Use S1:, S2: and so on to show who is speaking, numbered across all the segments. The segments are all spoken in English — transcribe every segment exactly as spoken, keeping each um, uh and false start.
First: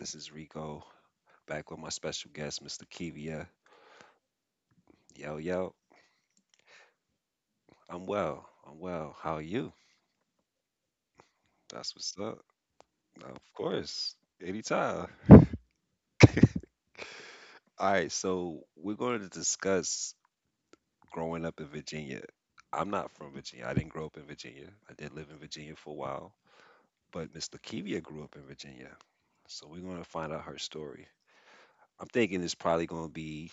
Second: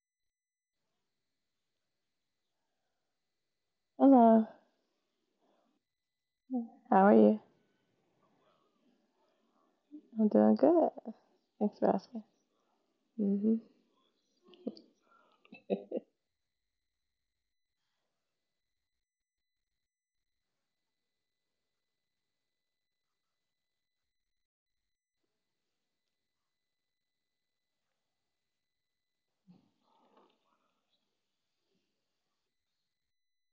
S1: This is Rico, back with my special guest, mister Kivia.
S2: Hello.
S1: Yo, yo.
S2: How are you?
S1: I'm well. I'm well. How are you?
S2: I'm doing good. Thanks for
S1: That's what's
S2: asking.
S1: up.
S2: Hmm
S1: Of course. Anytime. All right. So, we're going to discuss growing up in Virginia. I'm not from Virginia. I didn't grow up in Virginia. I did live in Virginia for a while, but mister Kivia grew up in Virginia. So, we're going to find out her story. I'm thinking it's probably going to be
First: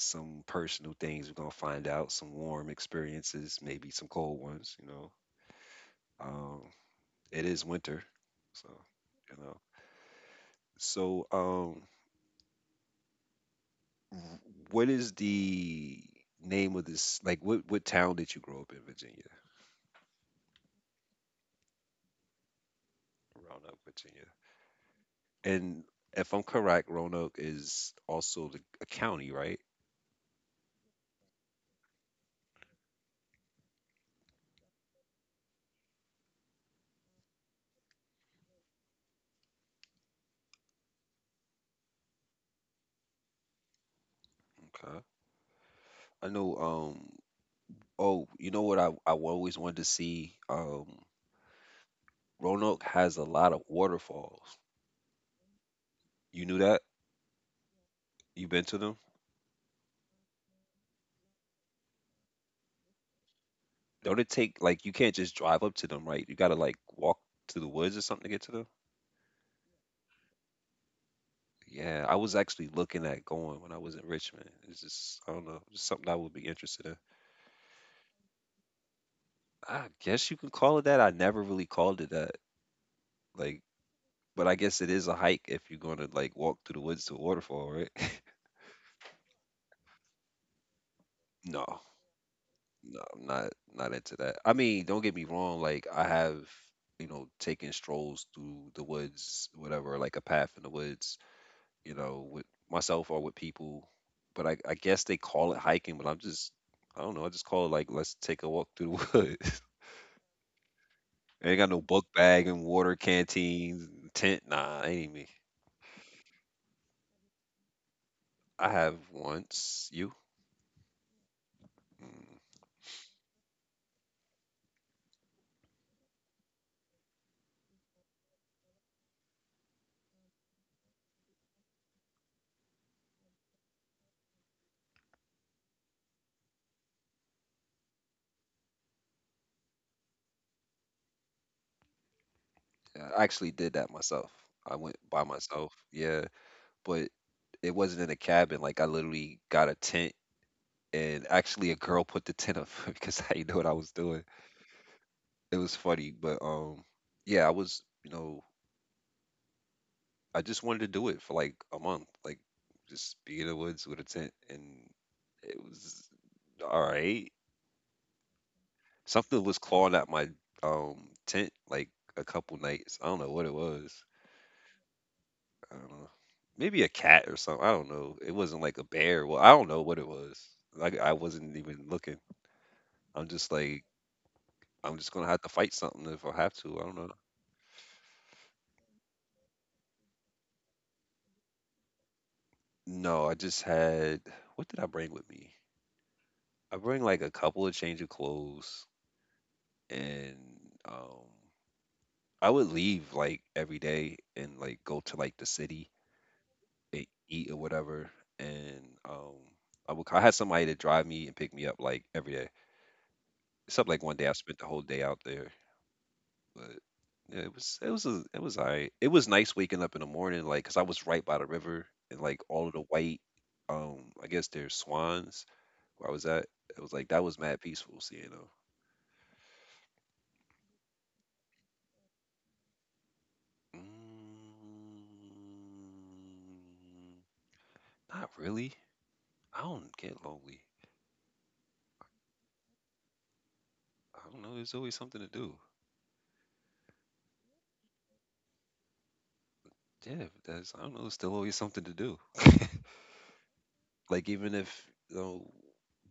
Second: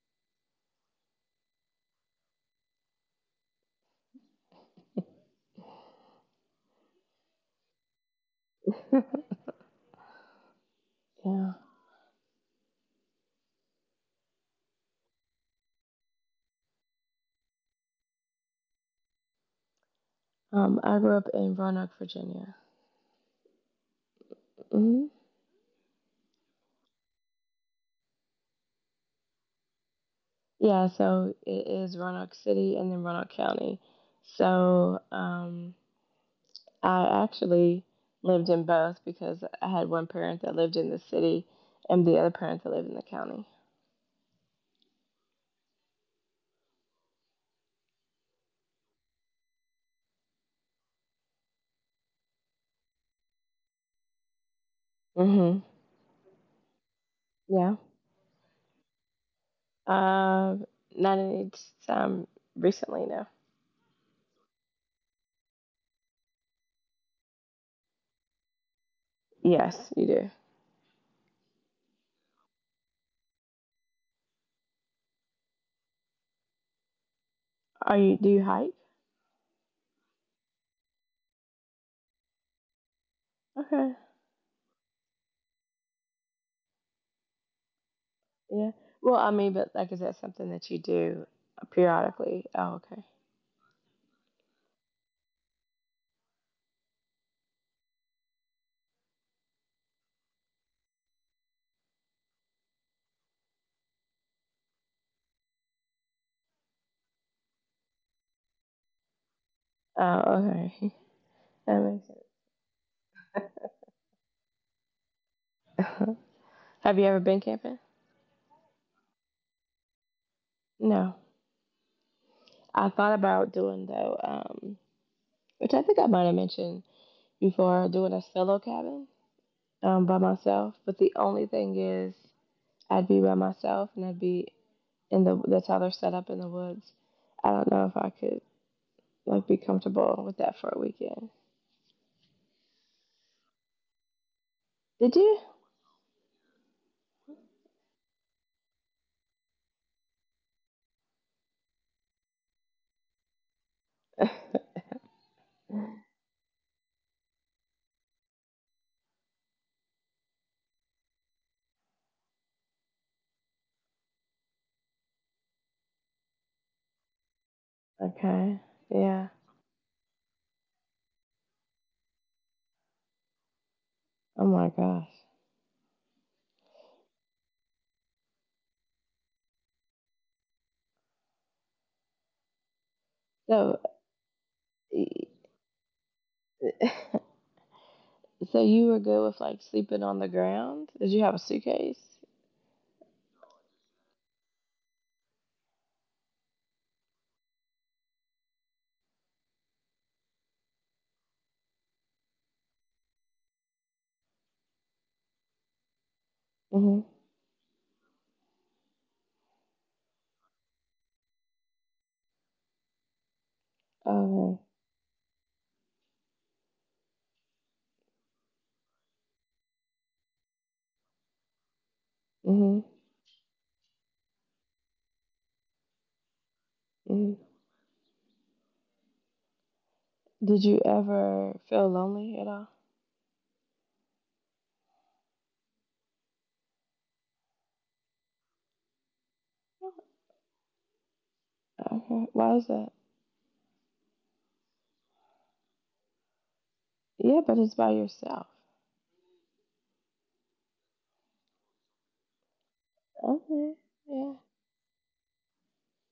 S1: some personal things we're gonna find out, some warm experiences, maybe some cold ones, you know. Um, it is winter, so you know. So,
S2: Yeah.
S1: um, w- what is the name of this? Like, what what town did you grow up in, Virginia?
S2: Um, I grew up in Roanoke, Virginia.
S1: Roanoke, Virginia.
S2: Hmm
S1: And if I'm correct, Roanoke is also the, a county, right?
S2: Yeah, so it is Roanoke City and then Roanoke County. So um, I actually lived in both because I had one parent that lived in the city and the other parent that lived in the county.
S1: Okay. I know. Um. Oh, you know what? I I always wanted to see. Um. Roanoke has a lot of waterfalls.
S2: Hmm
S1: You knew that?
S2: Yeah.
S1: You've been to them?
S2: Uh, Not any time recently, no.
S1: Don't it take like you can't just drive up to them, right? You gotta like walk to the woods or something to get to them.
S2: Yes, you do.
S1: Yeah, I was actually looking at going when I was in Richmond. It's just I don't know, just something I would be interested in.
S2: Are you? Do you hike?
S1: I guess you can call it that. I never really called it that. Like,
S2: Okay.
S1: but I guess it is a hike if you're gonna like walk through the woods to a waterfall, right?
S2: Yeah. Well, I mean, but like, is that something that you do
S1: No,
S2: periodically? Oh,
S1: no,
S2: okay.
S1: I'm not not into that. I mean, don't get me wrong, like I have, you know, taken strolls through the woods, whatever, like a path in the woods, you know, with myself or with people. But I, I guess they call it hiking, but I'm just, I don't know. I just call it like, let's take a walk through the woods.
S2: Oh, okay.
S1: I ain't got
S2: That
S1: no
S2: makes
S1: book
S2: sense.
S1: bag and water canteens, tent. Nah, ain't even me.
S2: Have you ever been camping?
S1: I have once. You?
S2: No.
S1: Mm,
S2: I thought about doing though, um, which I think I might have mentioned before, doing a solo cabin um, by myself. But the only thing is, I'd be by myself and I'd be in the. That's how they're set up in the woods. I don't know if I could like be comfortable with that for a weekend.
S1: I actually did that myself. I went
S2: Did
S1: by
S2: you?
S1: myself. Yeah. But it wasn't in a cabin. Like I literally got a tent and actually a girl put the tent up because I didn't know what I was doing. It was funny, but um, yeah, I was, you know, I just wanted to do it for like a month, like just be in the woods with a tent, and it was all right.
S2: Okay. Yeah.
S1: Something was clawing at my um tent like a couple nights. I don't know what it was.
S2: Oh my gosh.
S1: I don't know. Maybe a cat or something. I don't know. It wasn't like a bear. Well, I don't know what it was. Like I wasn't even looking. I'm just
S2: So
S1: like I'm just gonna have to fight something if I have to. I don't know.
S2: so you were good with like sleeping on the ground? Did you have a suitcase?
S1: No, I just had. What did I bring with me? I bring like a couple of change of clothes and um I would leave like every day and like go to like the city
S2: Mhm.
S1: and eat or whatever. And um, I would I had somebody to drive me and pick me up like every day. Except like one day I
S2: Okay.
S1: spent the whole day out there, but yeah, it was it was a, it was alright. It was nice waking up in the morning like 'cause I was right by the river and like all of
S2: Mhm.
S1: the white um I guess there's swans where I was at. It was like that
S2: Mhm.
S1: was mad peaceful seeing them.
S2: Did you ever feel lonely at all?
S1: Mm, not really. I don't get lonely.
S2: Okay. Why is that?
S1: I don't know. There's always something to do.
S2: Yeah, but it's by yourself.
S1: Yeah, that's I don't know. There's still always something to do.
S2: Okay.
S1: Like
S2: Yeah.
S1: even if, you know,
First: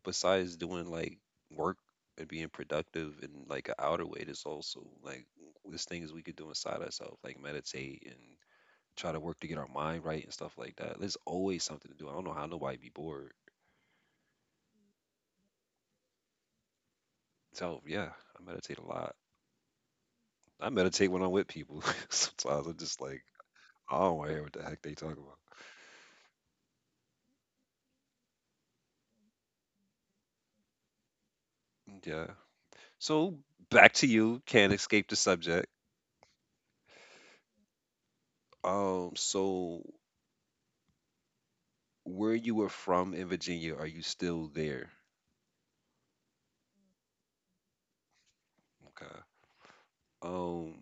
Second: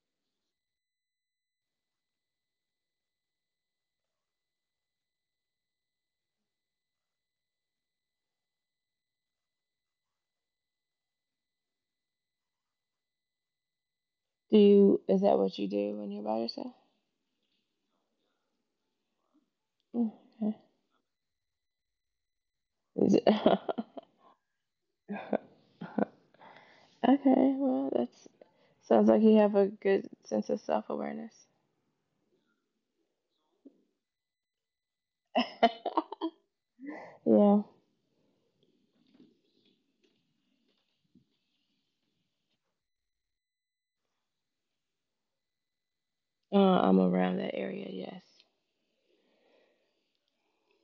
S1: besides doing like work and being productive in like an outer way, there's also like there's things we could do inside ourselves, like meditate and try to work to get our mind right and stuff like that. There's always something to do. I don't know how nobody be bored.
S2: Do you? Is that what you do when you're by yourself?
S1: So yeah, I meditate a lot.
S2: Mm, okay.
S1: I meditate when I'm with people. Sometimes I'm just
S2: Is
S1: like,
S2: it-
S1: I don't want to hear what the heck they talk about.
S2: okay. Well, that's sounds like you have a good sense of self awareness.
S1: Yeah, so back to you. Can't escape the subject.
S2: Yeah.
S1: Um, so where you were from in Virginia, are you still there?
S2: Uh, I'm around that area. Yes.
S1: Okay. Um,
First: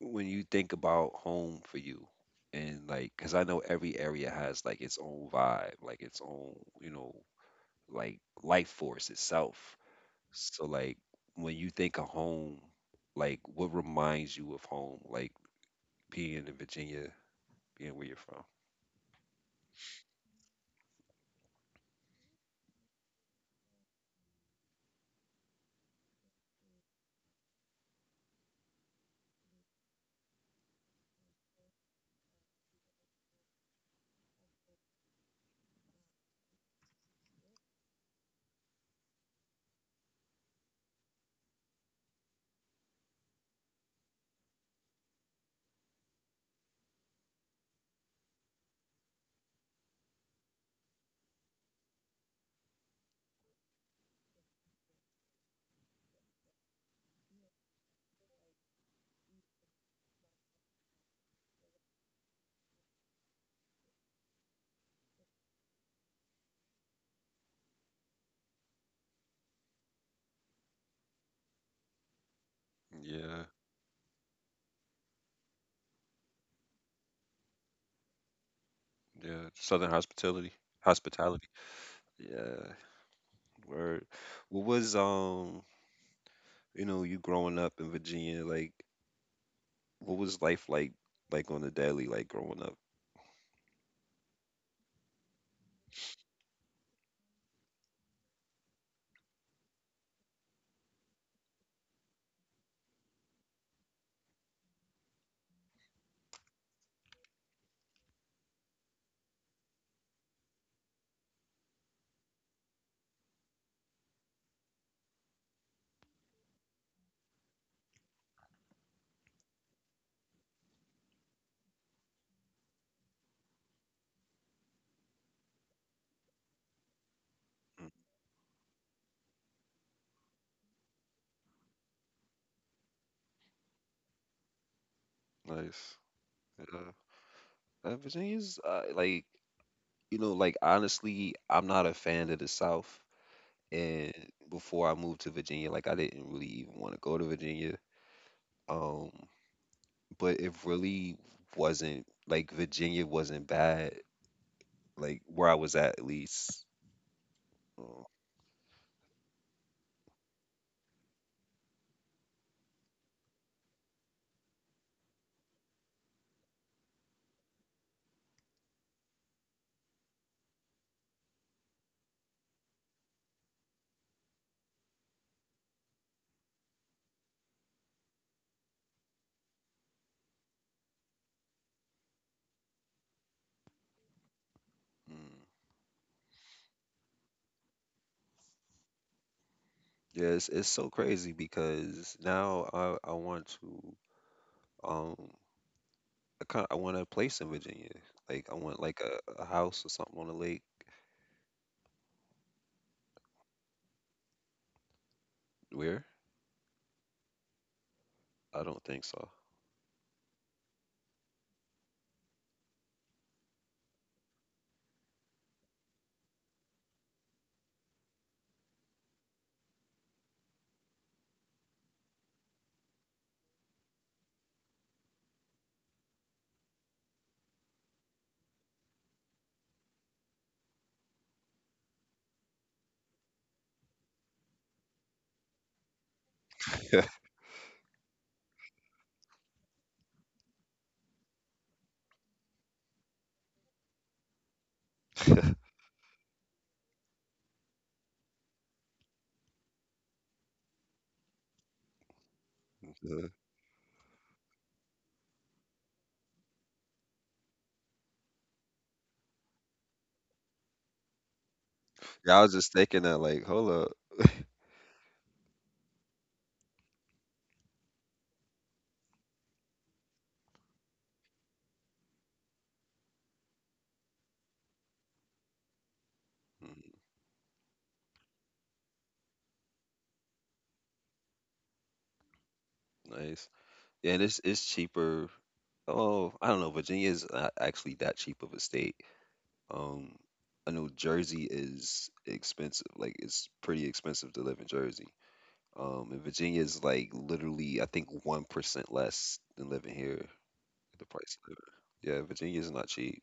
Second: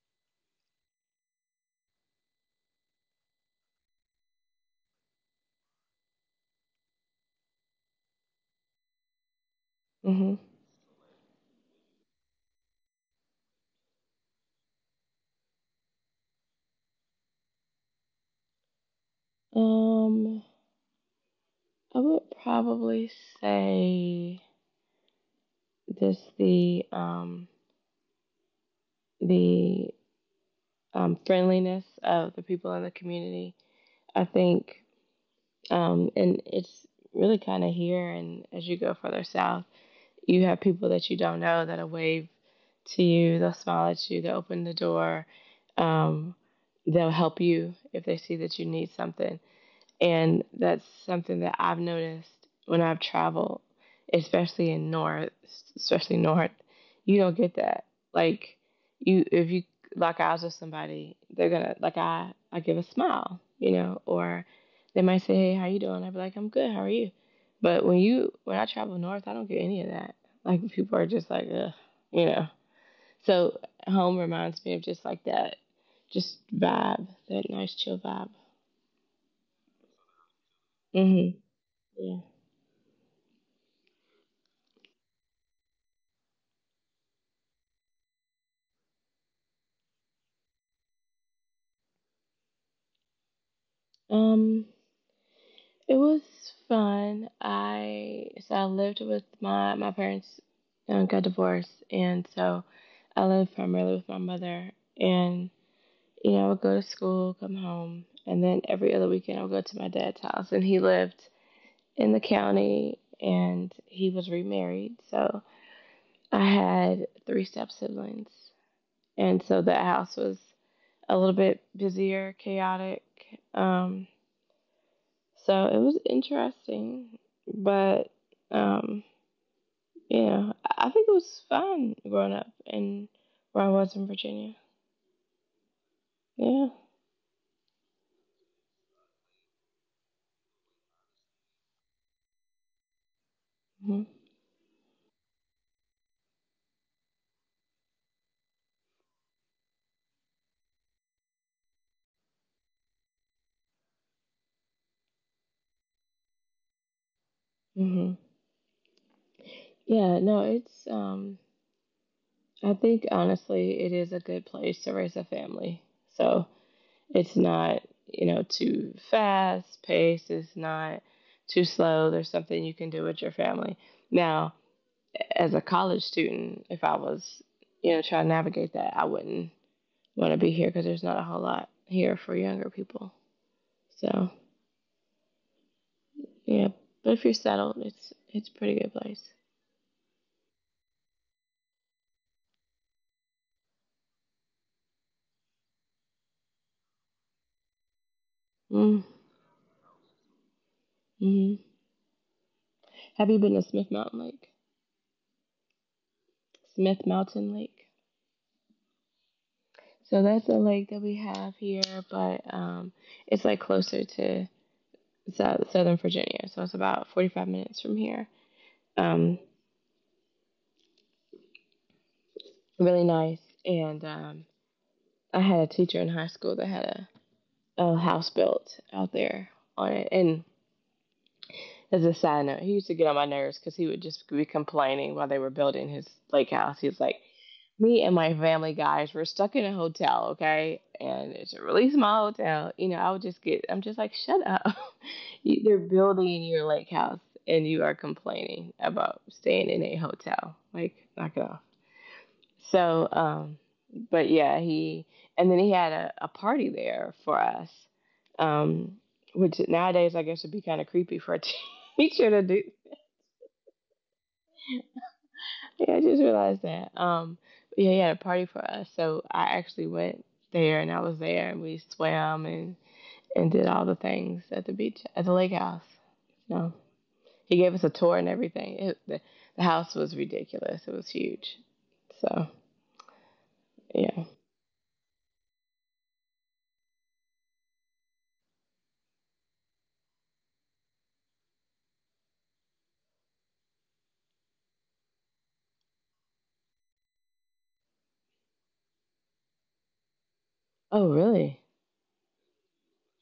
S1: when you think about home for you, and like, cause I know every area has like its own vibe, like its own, you know, like life force itself.
S2: Mhm.
S1: So like, when you think of home, like what reminds you of home? Like being in Virginia, being where you're from.
S2: Um. I would probably say just the um, the um, friendliness of the people in the community. I think, um, and it's really kind of here. And as you go further south, you have people that you don't know that'll wave to you, they'll smile at you, they'll open the door, um, they'll help you if they see that you need something. And that's something that I've noticed when I've traveled, especially in North, especially North, you don't get that. Like you, if you lock eyes with somebody, they're gonna like I, I give a smile, you know, or they might say, "Hey, how you doing?" I'd be like, "I'm good. How are you?" But when you, when I travel North, I don't get any of that. Like people are just like, ugh, you know.
S1: Yeah,
S2: So home reminds me of just like that, just vibe, that nice chill vibe.
S1: yeah. Southern hospitality.
S2: Hmm
S1: Hospitality.
S2: Yeah.
S1: Yeah, word. What was um, you know, you growing up in Virginia, like what was life like like on the daily, like growing up?
S2: Um, it was fun. I so I lived with my my parents uh, got divorced, and so I lived primarily with my mother. And you know, I would go to school, come home, and then every other weekend I would go to my dad's house, and he lived in the county, and he was remarried, so I had three step siblings, and so that house was a little bit busier, chaotic. Um, So it was interesting, but um, yeah, I think it was fun growing up and where I was in Virginia.
S1: Mm, nice.
S2: Yeah.
S1: Yeah. Uh, Virginia's uh, like, you know, like honestly, I'm not a fan of the South.
S2: hmm
S1: And before I moved to Virginia, like I didn't really even want to go to Virginia. Um, but it really wasn't like Virginia wasn't bad, like where I was at at least. Oh,
S2: hmm Yeah. No, it's um, I think honestly, it is a good place to raise a family. So it's not you know too fast paced. It's not too slow. There's something you can do with your family. Now, as a college student, if I was you know trying to navigate that, I wouldn't want to be here because there's not a whole lot here for younger people. So
S1: mm.
S2: yeah, but if you're settled, it's it's a pretty good place.
S1: Yes, it's so crazy because now I I want to um I kind I want a place in Virginia. Like I want like
S2: Mm,
S1: a, a house or something on a lake.
S2: mm-hmm. Have you been to Smith Mountain Lake?
S1: Where?
S2: Smith Mountain Lake.
S1: I don't think so.
S2: So that's a lake that we have here, but um, it's like closer to sou- Southern Virginia, so it's about forty-five minutes from here. Um, really nice. And um, I had a teacher in high school that had a, a house built out there on it, and as a side note, he used to get on my nerves because he would just be complaining while they were building his lake house. He was like, me and my family, guys, we're stuck in a hotel, okay? And it's a really small hotel. You know, I would just get, I'm just like, shut up. You- They're building your lake house and you are complaining about staying in a hotel. Like, knock it off. So,
S1: Yeah,
S2: um, but yeah, he and then he had a, a party there for us, um, which nowadays I guess would be kind of creepy for a teacher
S1: I
S2: to
S1: was
S2: do.
S1: just thinking that like, hold up,
S2: Yeah, I just realized that. Um, but yeah, he had a party for us, so I actually went there and I was there and we swam and and did all the things at the beach at the lake house. No,
S1: mm,
S2: he gave us a tour and everything. It, the, the house was ridiculous. It was huge. So
S1: nice. Yeah, and
S2: yeah.
S1: it's it's cheaper. Oh, I don't know. Virginia is not actually that cheap of a state. Um, I know Jersey is expensive. Like it's pretty expensive to live in Jersey. Um, in Virginia is like literally, I think one percent less than living here, the
S2: Oh
S1: price of living.
S2: really?
S1: Yeah, Virginia is not cheap.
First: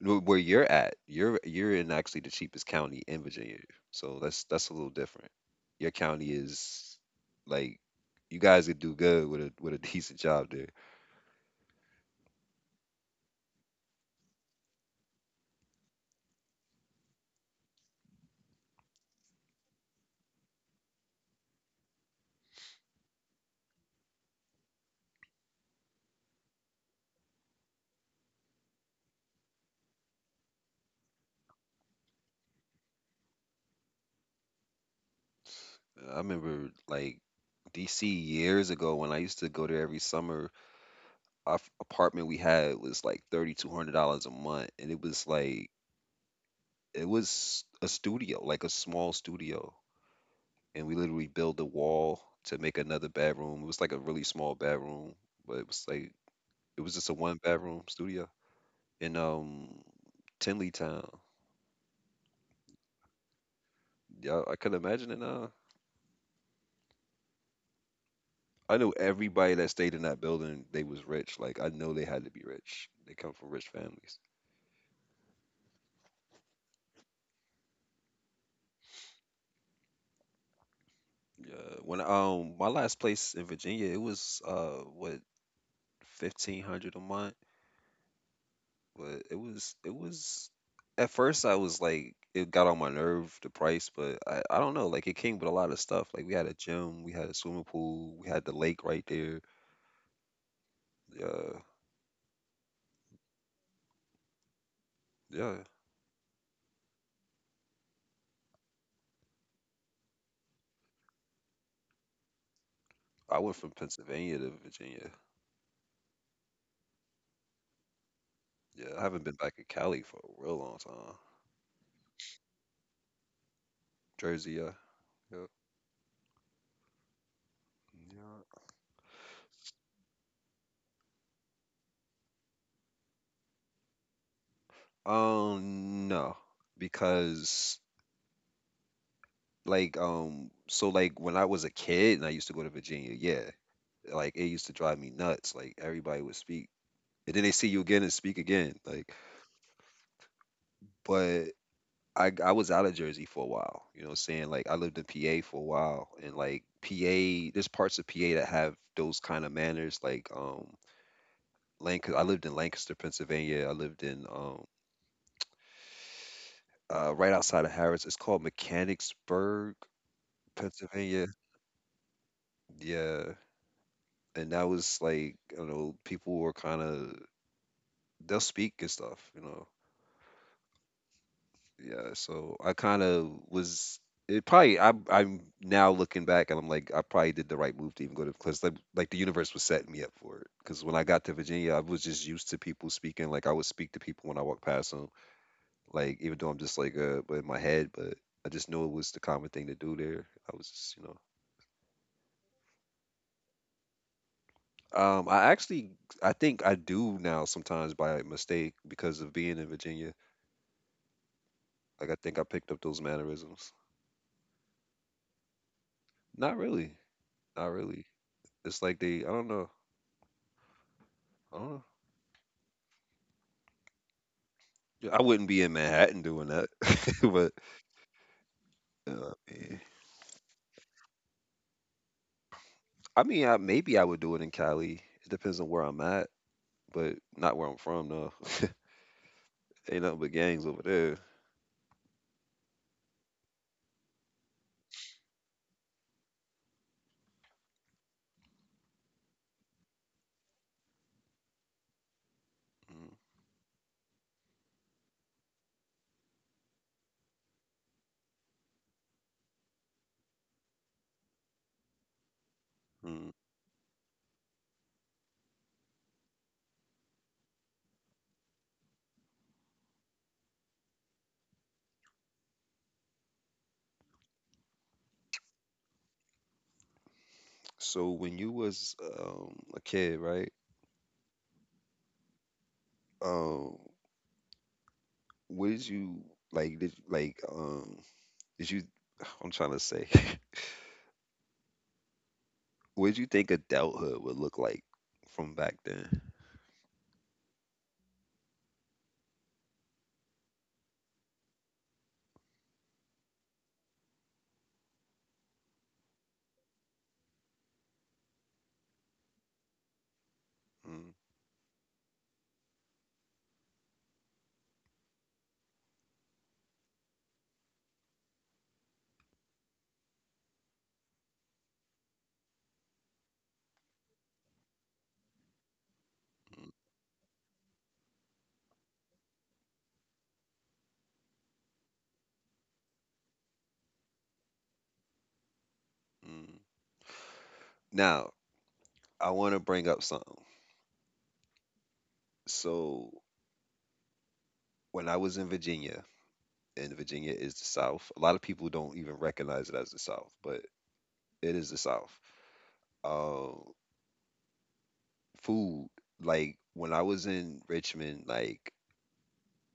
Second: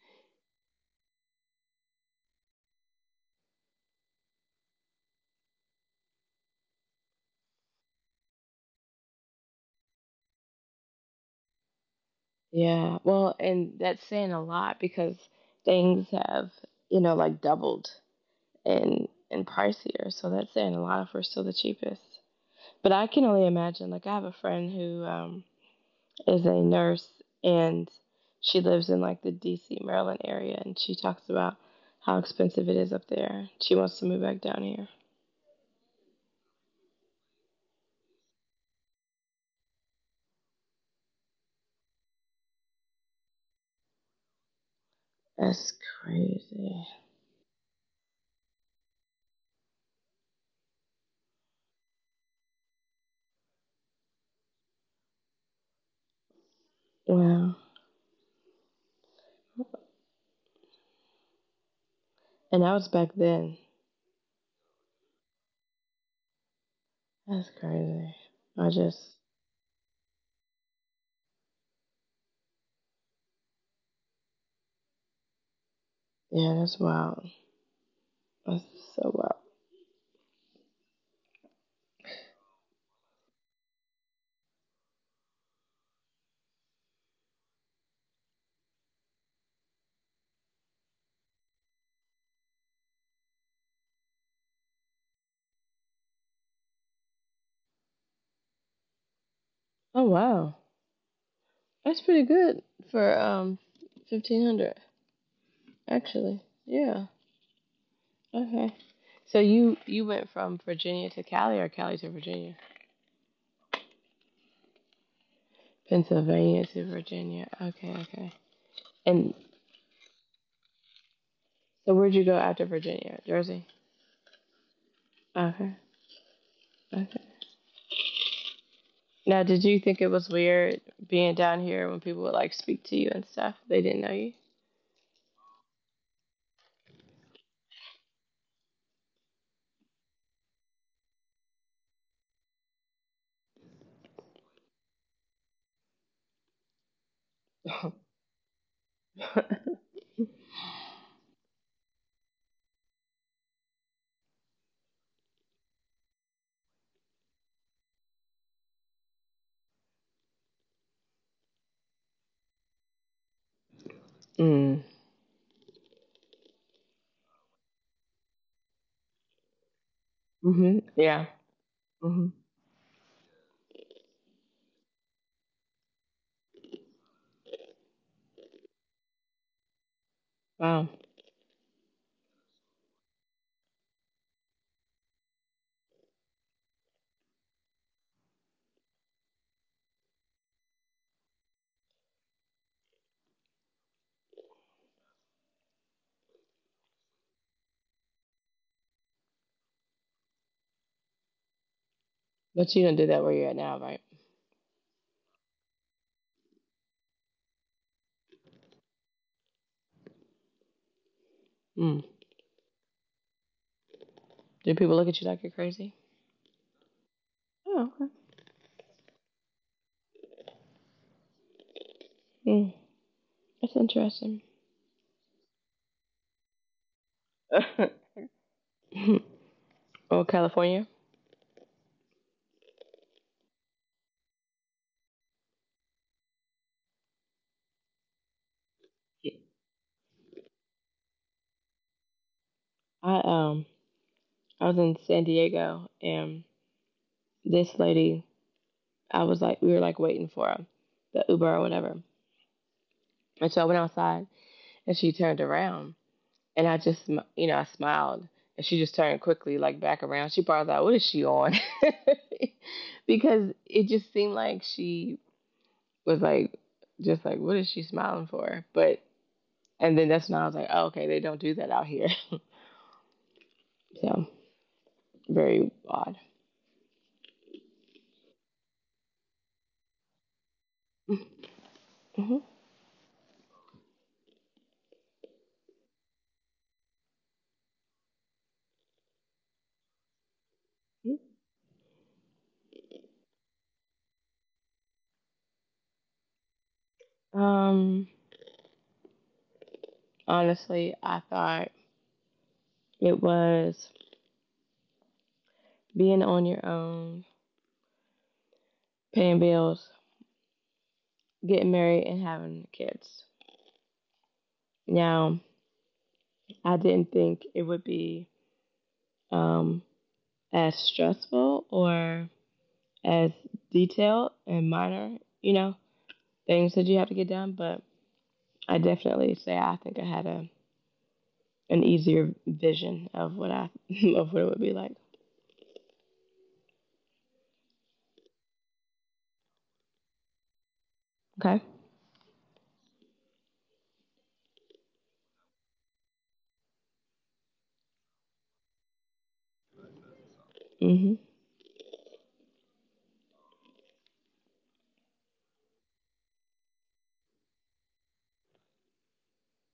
S1: No, where you're at, you're you're in actually the cheapest county in Virginia. So that's that's a little different. Your county is like you guys could do good with a with a decent job there.
S2: Yeah, well, and that's saying a lot because things have, you know, like doubled in in price here. So that's saying a lot if we're still the cheapest. But I can only imagine. Like I have a friend who um, is a nurse and she lives in like the D C. Maryland area, and she talks about how expensive it is up there. She wants to move back down here.
S1: I remember like D C years ago when I used to go there every summer, our f- apartment we had was like three thousand two hundred dollars a month and it was like
S2: That's crazy.
S1: it was a studio, like a small studio, and we literally built a wall to make another bedroom. It was like a really small bedroom, but it was like it was just a one
S2: Wow.
S1: bedroom studio in um Tinley Town.
S2: And that was back then.
S1: Yeah, I could imagine it now.
S2: That's crazy. I
S1: I knew
S2: just,
S1: everybody that stayed in that building. They was rich. Like I know they had to be rich. They come from rich families.
S2: yeah, that's wild. That's so wild.
S1: Yeah. When um my last place in Virginia, it was uh what fifteen hundred a month, but it was it was at first I was like it got on my nerve the price, but I, I don't know, like it came with a lot of stuff. Like we had a gym, we had a swimming pool, we had the lake right there.
S2: Oh wow,
S1: Yeah,
S2: that's pretty good for um fifteen hundred
S1: yeah.
S2: actually. Yeah. Okay. So you you went from Virginia to Cali or Cali to Virginia,
S1: I went from Pennsylvania to Virginia.
S2: Pennsylvania to Virginia. Okay, okay.
S1: Yeah, I haven't
S2: And
S1: been back in Cali for a real long time.
S2: so where'd you go after Virginia? Jersey.
S1: Jersey, yeah. Yep.
S2: Okay. Okay.
S1: Yeah.
S2: Now, did you think it was weird being down here when people would like speak to you and stuff? They didn't know you.
S1: Um, no, because like um, so like when I was a kid and I used to go to Virginia, yeah, like it used to drive me nuts. Like everybody would speak and then they see you again and speak again. Like, but I I was out of Jersey for a while. You know, what I'm saying, like I lived in P A for a while, and like P A, there's parts of P A that have those kind of manners. Like, um, Lancaster. I lived in Lancaster, Pennsylvania. I lived in um,
S2: Mm.
S1: uh, right outside of Harris. It's called Mechanicsburg,
S2: Mhm. Yeah.
S1: Pennsylvania.
S2: Mhm.
S1: Yeah, and that was like, you know, people were kind of they'll speak and stuff. You know,
S2: Wow.
S1: yeah, so I kind of was it probably I'm I'm now looking back and I'm like I probably did the right move to even go to, because like, like the universe was setting me up for it because when I got to Virginia I was just used to people speaking like I would speak to people when I walked past them like even though I'm just like uh but in my head, but I just knew it was the common thing to do there, I was just, you know,
S2: But you don't do that where you're at now, right?
S1: um I actually I think I do now sometimes by mistake because of being in Virginia,
S2: Mm.
S1: like I think I picked up those mannerisms.
S2: Do people look at you like you're crazy?
S1: Not really, not
S2: Oh, okay.
S1: really. It's like they I don't know. Oh,
S2: Mm, that's interesting.
S1: yeah, I wouldn't be in Manhattan doing that, but uh, yeah.
S2: Oh, California.
S1: I mean, I, maybe I would do it in Cali. It depends on where I'm at, but not where I'm from. No, ain't nothing but gangs over there.
S2: I um I was in San Diego and this lady I was like we were like waiting for the Uber or whatever. And so I went outside and she turned around and I just you know, I smiled and she just turned quickly like back around. She probably thought, what is she on?
S1: Mhm.
S2: Because it just seemed like she was like just like, what is she smiling for? But and then that's when I was like, oh, okay, they don't do that out here. So very odd.
S1: So when you was um, a kid, right?
S2: Mm-hmm.
S1: Um, what did you like? Did like um? Did you? I'm trying to say, what did you think adulthood would look like from back then?
S2: Um, Honestly, I thought it was being on your own, paying bills,
S1: Mm,
S2: getting married, and having kids. Now, I didn't think it would be um, as stressful or as detailed and minor, you know,
S1: mm,
S2: things that you have to get done, but I definitely say I think I had a an easier vision of what I of what it would be like.
S1: mm. Now, I want to bring up something.
S2: Okay.
S1: So when I was in Virginia, and Virginia is the South, a lot of people don't even recognize it as the South, but
S2: Mhm.
S1: it is the South. Um, Food, like when I was in Richmond, like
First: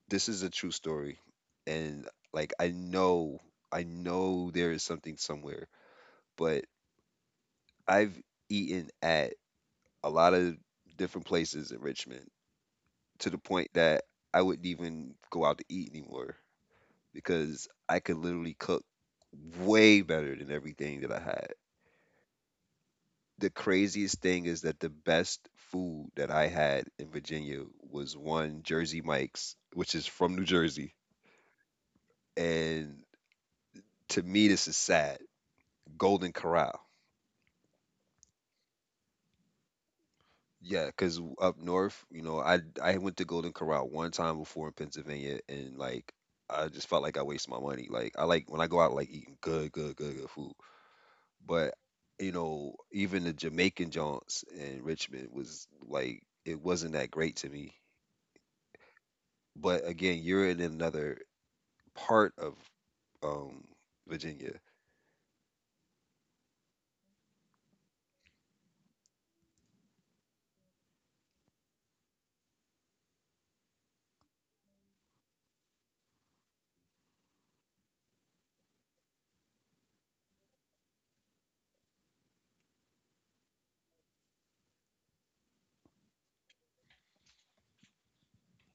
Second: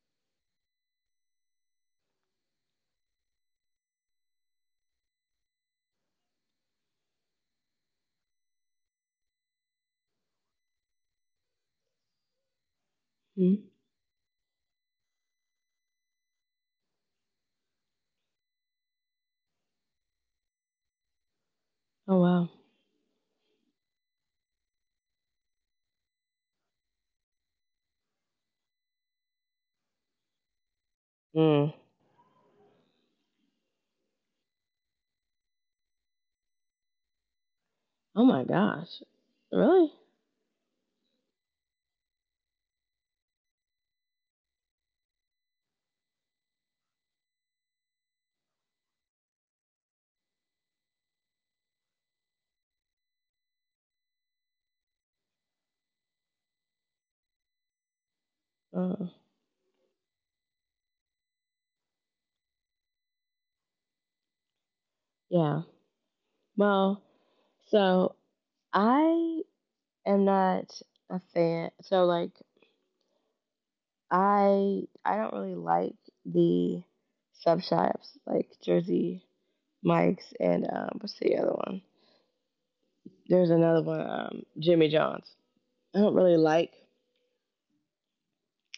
S1: this is a true story, and like I know, I know there is something somewhere, but I've eaten at a lot of different places in Richmond to the
S2: Mm-hmm.
S1: point that I wouldn't even go out to eat anymore because I could literally cook way better than everything that I had.
S2: Oh wow.
S1: The craziest thing is that the best food that I had in Virginia was one Jersey Mike's, which is from New Jersey.
S2: Mm.
S1: And to me, this is sad. Golden Corral.
S2: Oh my gosh. Really?
S1: Yeah, because up north, you know, I I went to Golden Corral one time before in Pennsylvania, and like I just felt like I wasted my money. Like I like when I go out, like eating good, good, good, good food. But you know, even the Jamaican joints in Richmond was like it wasn't that great to me.
S2: Mm,
S1: But again, you're in another part of um Virginia.
S2: yeah. Well, so I am not a fan. So like I I don't really like the sub shops like Jersey Mike's and um what's the other one? There's another one, um, Jimmy John's. I don't really like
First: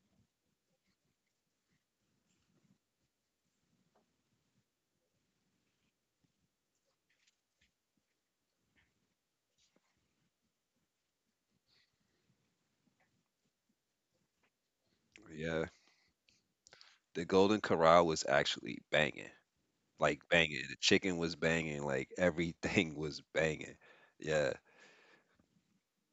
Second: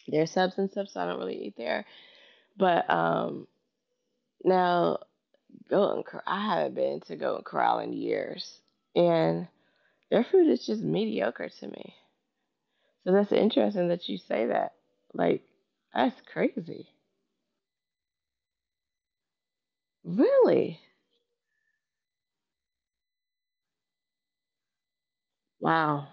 S2: their subs and stuff, so I don't really eat there. But um now Golden Cor- I haven't been to Golden Corral in years. And their food is just mediocre to me. So that's interesting that you say that. Like,
S1: Yeah.
S2: that's crazy.
S1: The Golden Corral was actually banging. Like banging. The
S2: Really?
S1: chicken was banging, like everything was banging. Yeah.
S2: Wow.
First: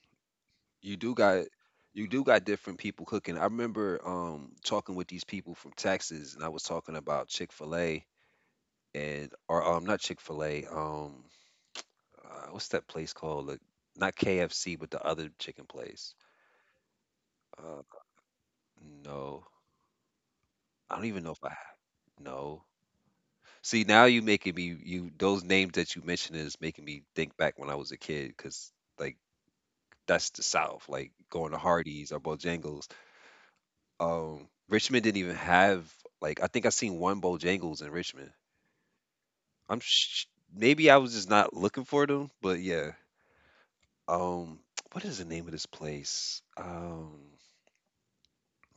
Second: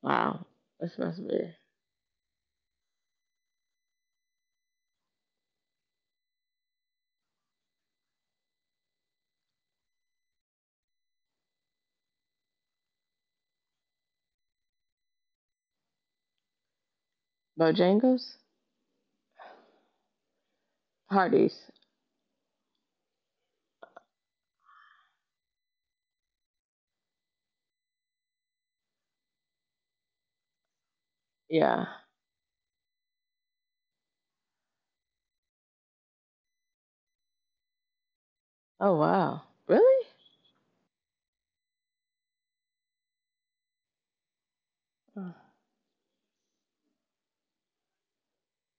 S2: Wow.
S1: You
S2: This
S1: do
S2: must
S1: got
S2: be
S1: you do got different people cooking. I remember um talking with these people from Texas and I was talking about Chick-fil-A and or um not Chick-fil-A, um uh, what's that place called? Like, not K F C but the other chicken place. Uh
S2: Bojangles?
S1: no. I don't even know if I
S2: Hardee's.
S1: have. No. See, now you making me you those names that you mentioned is making me think back when I was a kid because like that's the South, like going to
S2: Yeah.
S1: Hardee's or Bojangles. Um, Richmond didn't even have like I think I seen one Bojangles in Richmond.
S2: Oh, wow.
S1: I'm
S2: Really?
S1: sh- Maybe I was just not looking for them, but yeah. Um, what is the
S2: Oh,
S1: name of this place? Um,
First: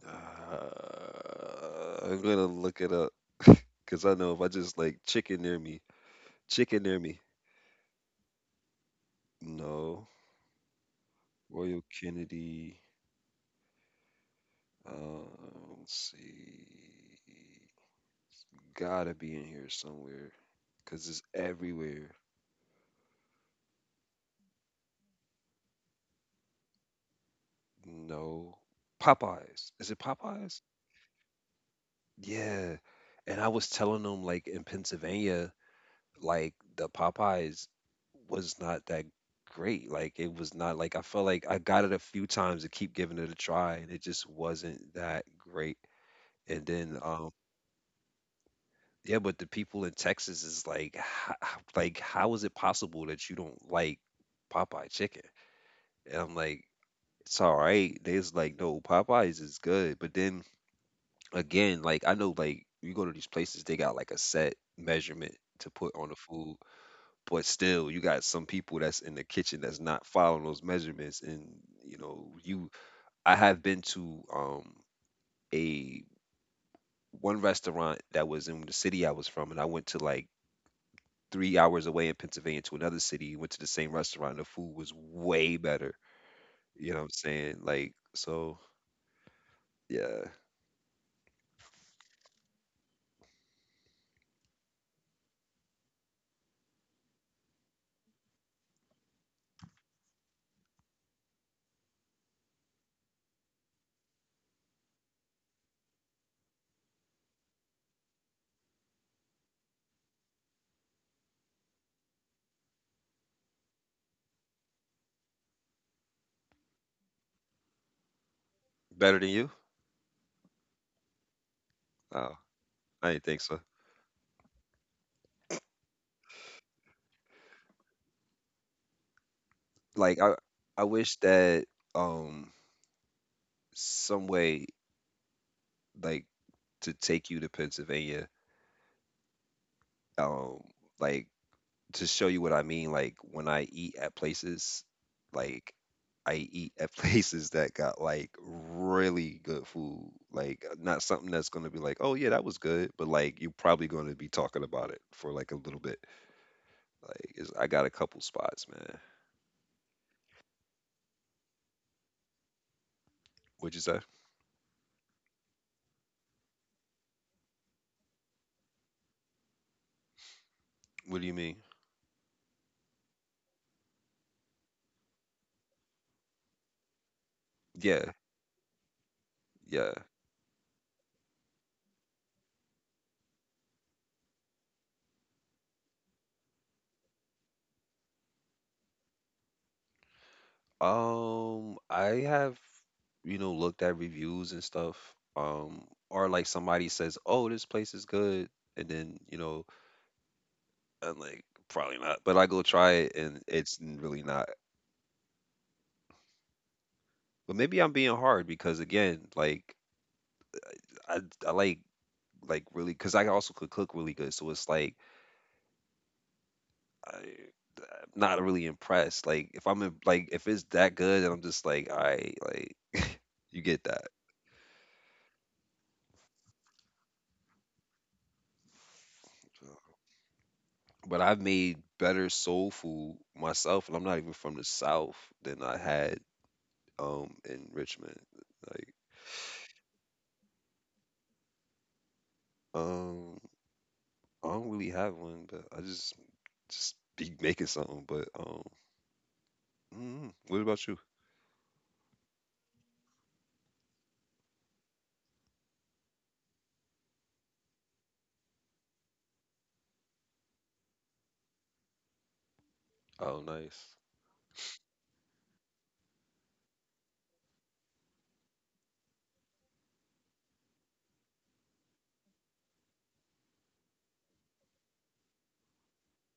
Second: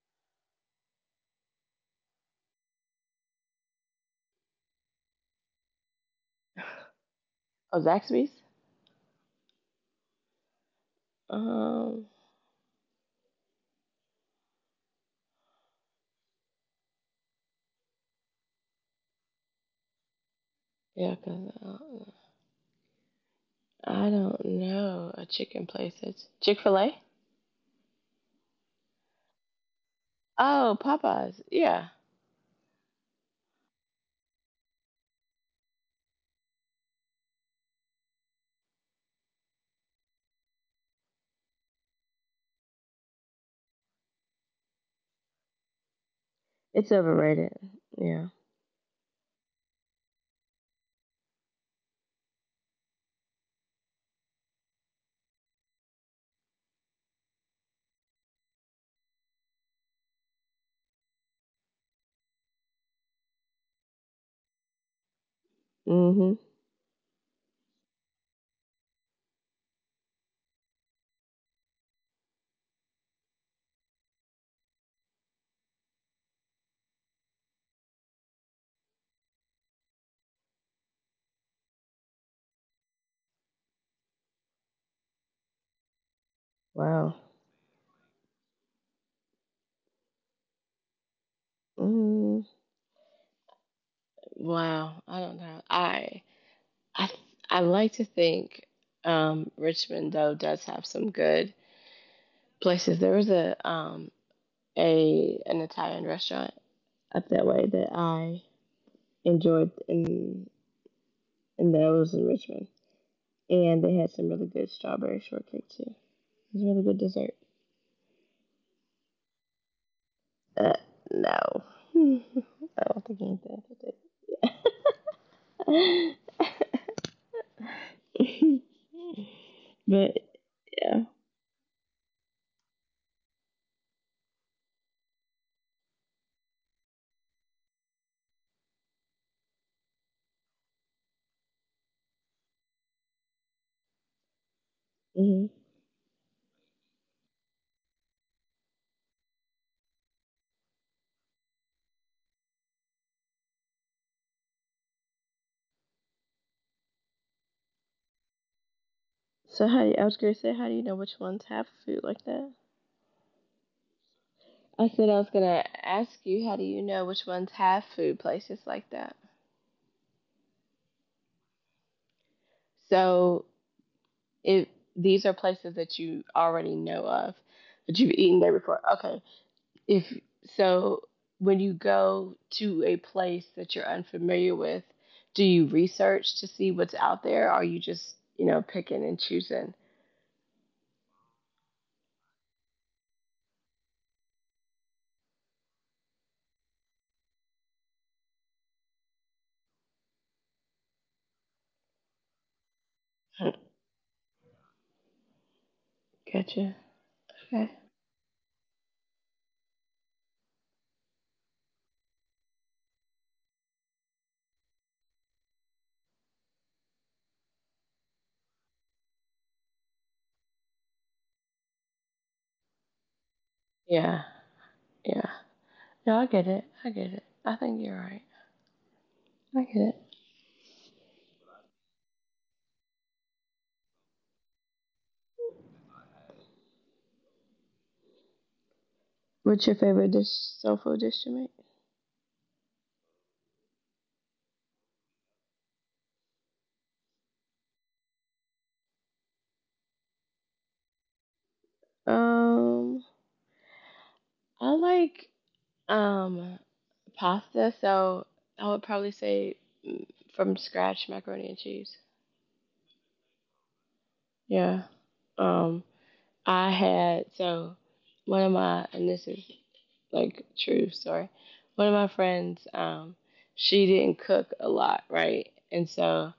S1: uh, I'm gonna look it up because I know if I just like chicken near me, chicken near me.
S2: Zaxby's?
S1: No. Royal
S2: Um,
S1: Kennedy. Uh, let's see. Gotta be in here somewhere because
S2: yeah,
S1: it's
S2: because I
S1: everywhere.
S2: I don't know a chicken place. It's Chick fil A?
S1: No. Popeyes. Is it Popeyes?
S2: Oh, Popeyes. Yeah.
S1: Yeah. And I was telling them, like, in Pennsylvania, like, the Popeyes was not that great. Like, it was not like I felt like I got it a few times to keep giving it a try, and it just wasn't that great. And
S2: It's
S1: then, um.
S2: overrated. Yeah.
S1: Yeah, but the people in Texas is like, "Ho- ho- like, how is it possible that you don't like Popeye chicken? And I'm like, it's all right. There's like, no, Popeyes is good. But then again, like, I know, like, you go to these places, they got like a set measurement to put on the
S2: Mm hmm.
S1: food, but still, you got some people that's in the kitchen that's not following those measurements. And you know, you, I have been to um a one restaurant that was in the city I was from, and I went to like three hours away in Pennsylvania to another city, went to the same restaurant, and the food was way better. You know what I'm
S2: Wow.
S1: saying? Like, so yeah.
S2: Mm, wow. I don't know. I I I like to think um, Richmond though does have some good places. There was a um, a an Italian restaurant up that way that I enjoyed, and and that was in Richmond, and they had some really good strawberry shortcake too. It was a really good dessert.
S1: Better than you?
S2: Uh, no,
S1: Oh,
S2: I don't
S1: I didn't
S2: think
S1: think so.
S2: anything with it. But
S1: Like I I
S2: yeah.
S1: wish that um some way like to take you to Pennsylvania, um, like to show you what I mean, like when I eat at places,
S2: hmm
S1: like I eat at places that got like really good food, like uh, not something that's going to be like, oh yeah, that was good, but like you're probably going to be talking about it for like a little bit. Like it's, I got a couple spots, man.
S2: So how do you, I was gonna say, how do you know which ones have food like that?
S1: What'd you say?
S2: I said I was gonna ask you, how do you know which ones have food places like that?
S1: What do you mean?
S2: So if these are places that you already know of, that you've
S1: Yeah,
S2: eaten there before. Okay.
S1: yeah.
S2: If so when you go to a place that you're unfamiliar with, do you research to see what's out there? Or are you just, you know, picking and choosing?
S1: Um, I have, you know, looked at reviews and stuff. Um, or like somebody says, "Oh, this place is good," and then you know I'm like, probably not. But I go try it, and
S2: Hmm,
S1: it's really not.
S2: gotcha.
S1: But
S2: Okay.
S1: maybe I'm being hard because again, like I I like like really because I also could cook really good. So it's like I, I'm not really impressed. Like if I'm in, like if it's that good, and I'm just like, all right, like you get that.
S2: Yeah, yeah. No, I get it. I get it. I think you're right. I get
S1: So-
S2: it.
S1: But I've made better soul food myself, and I'm not even from the South than I had um in Richmond. Like
S2: What's your favorite dish soul food dish to make?
S1: um, I don't really have one, but I just Just be making something. But um, mm, what about you?
S2: Um, I like um pasta, so I would probably say mm, from scratch macaroni and cheese.
S1: Oh, nice,
S2: Yeah. Um, I had so one of my and this is like true story. One of my friends, um, she didn't cook a lot, right? And so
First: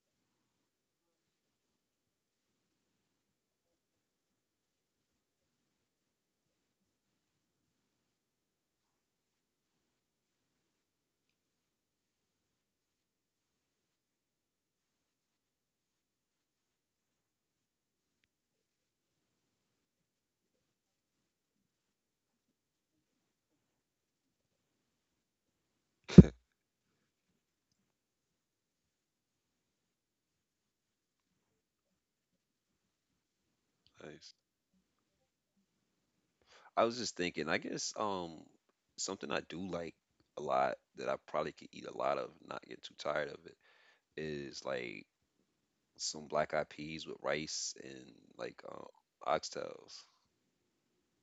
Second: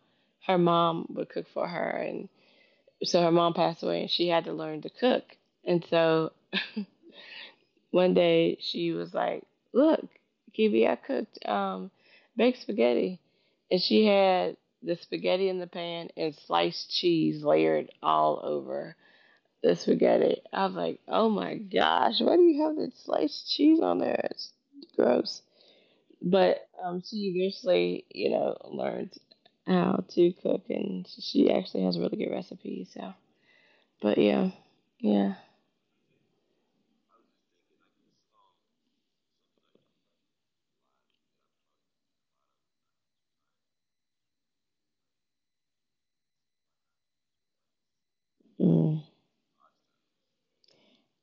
S2: her mom would cook for her, and so her mom passed away, and she had to learn to cook. And so One day she was like, "Look, Kibi, I cooked um, baked spaghetti," and she had the spaghetti in the pan and sliced cheese layered all over the spaghetti. I was like, "Oh my gosh, why do you have the sliced cheese on there? It's gross." But um, she eventually, you know, learned how to cook, and she actually has really good recipes. So, but
S1: nice.
S2: yeah, yeah,
S1: I was just thinking. I guess um, something I do like a lot that I probably could eat a lot of, and not get too tired of it, is like some black eyed peas with rice and like um,
S2: mm.
S1: oxtails.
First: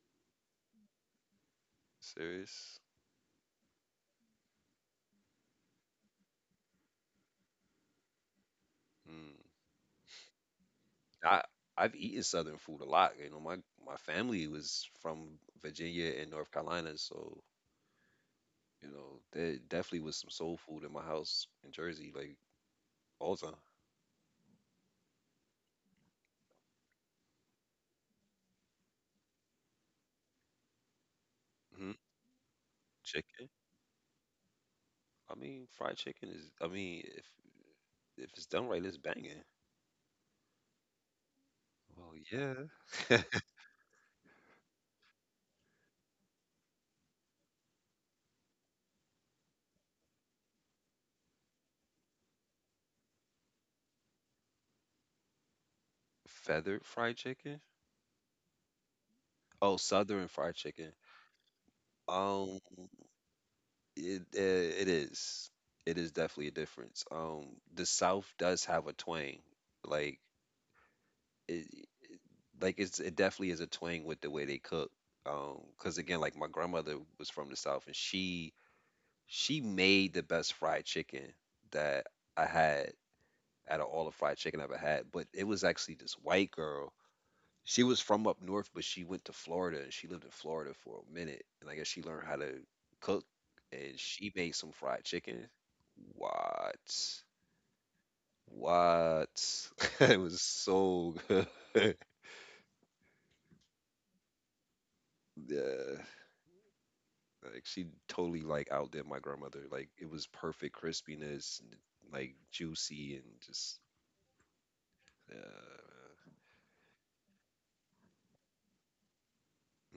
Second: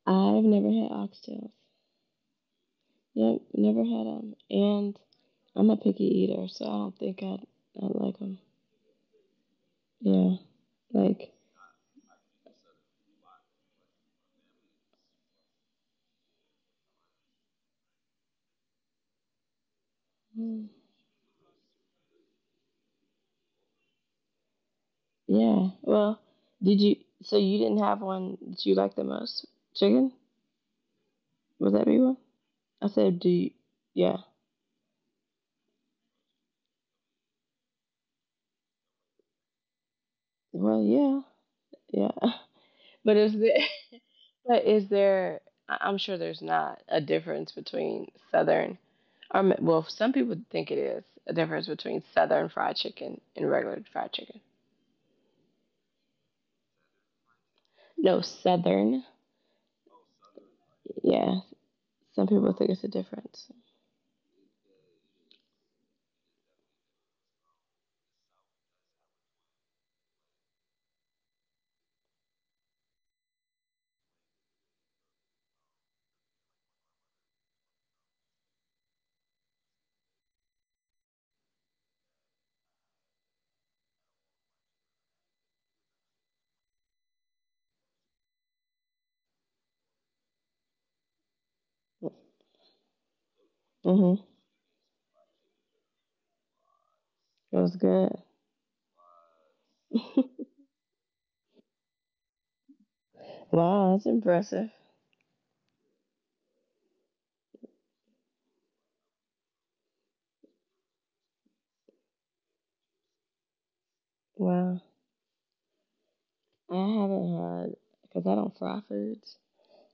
S2: I've never had oxtails.
S1: Serious?
S2: Yep, never had them. And I'm a picky eater, so I don't think I'd, I'd like them.
S1: Mm.
S2: Yeah, like,
S1: I I've eaten Southern food a lot. You know, my my family was from Virginia and North Carolina, so you know there definitely was some soul
S2: mm,
S1: food in my house in Jersey. Like Balza.
S2: yeah. Well, did you, so you didn't have one that you liked the most? Chicken? Would that
S1: Hmm.
S2: be one? I said, do
S1: Chicken.
S2: you, yeah.
S1: I mean, fried chicken is. I mean, if if it's done right, it's banging.
S2: Well, yeah,
S1: Well,
S2: yeah.
S1: yeah.
S2: But is there, but is there, I- I'm sure there's not a difference between Southern, or, ma- well, some people think it is a difference between Southern fried chicken and regular fried chicken.
S1: Feathered fried chicken.
S2: No, Southern.
S1: Oh, southern fried chicken.
S2: Yeah, some people
S1: Um,
S2: think it's a difference.
S1: it uh, it is. It is definitely a difference. Um, the South does have a twang. Like it, like it's it definitely is a twang with the way they cook. Um, because again, like my grandmother was from the South, and she she made the best fried chicken that I had. Out of all the fried chicken I ever had. But it was actually this white girl. She was from up north, but she went to Florida and she lived in Florida for a minute. And I guess she learned how to cook and
S2: Mm-hmm.
S1: she made some fried chicken. What?
S2: It was good.
S1: What? It was so good.
S2: Wow, that's impressive.
S1: Yeah. Like she totally like outdid my grandmother. Like it was perfect crispiness and like juicy and just
S2: Wow.
S1: yeah.
S2: I haven't had, because I don't fry foods,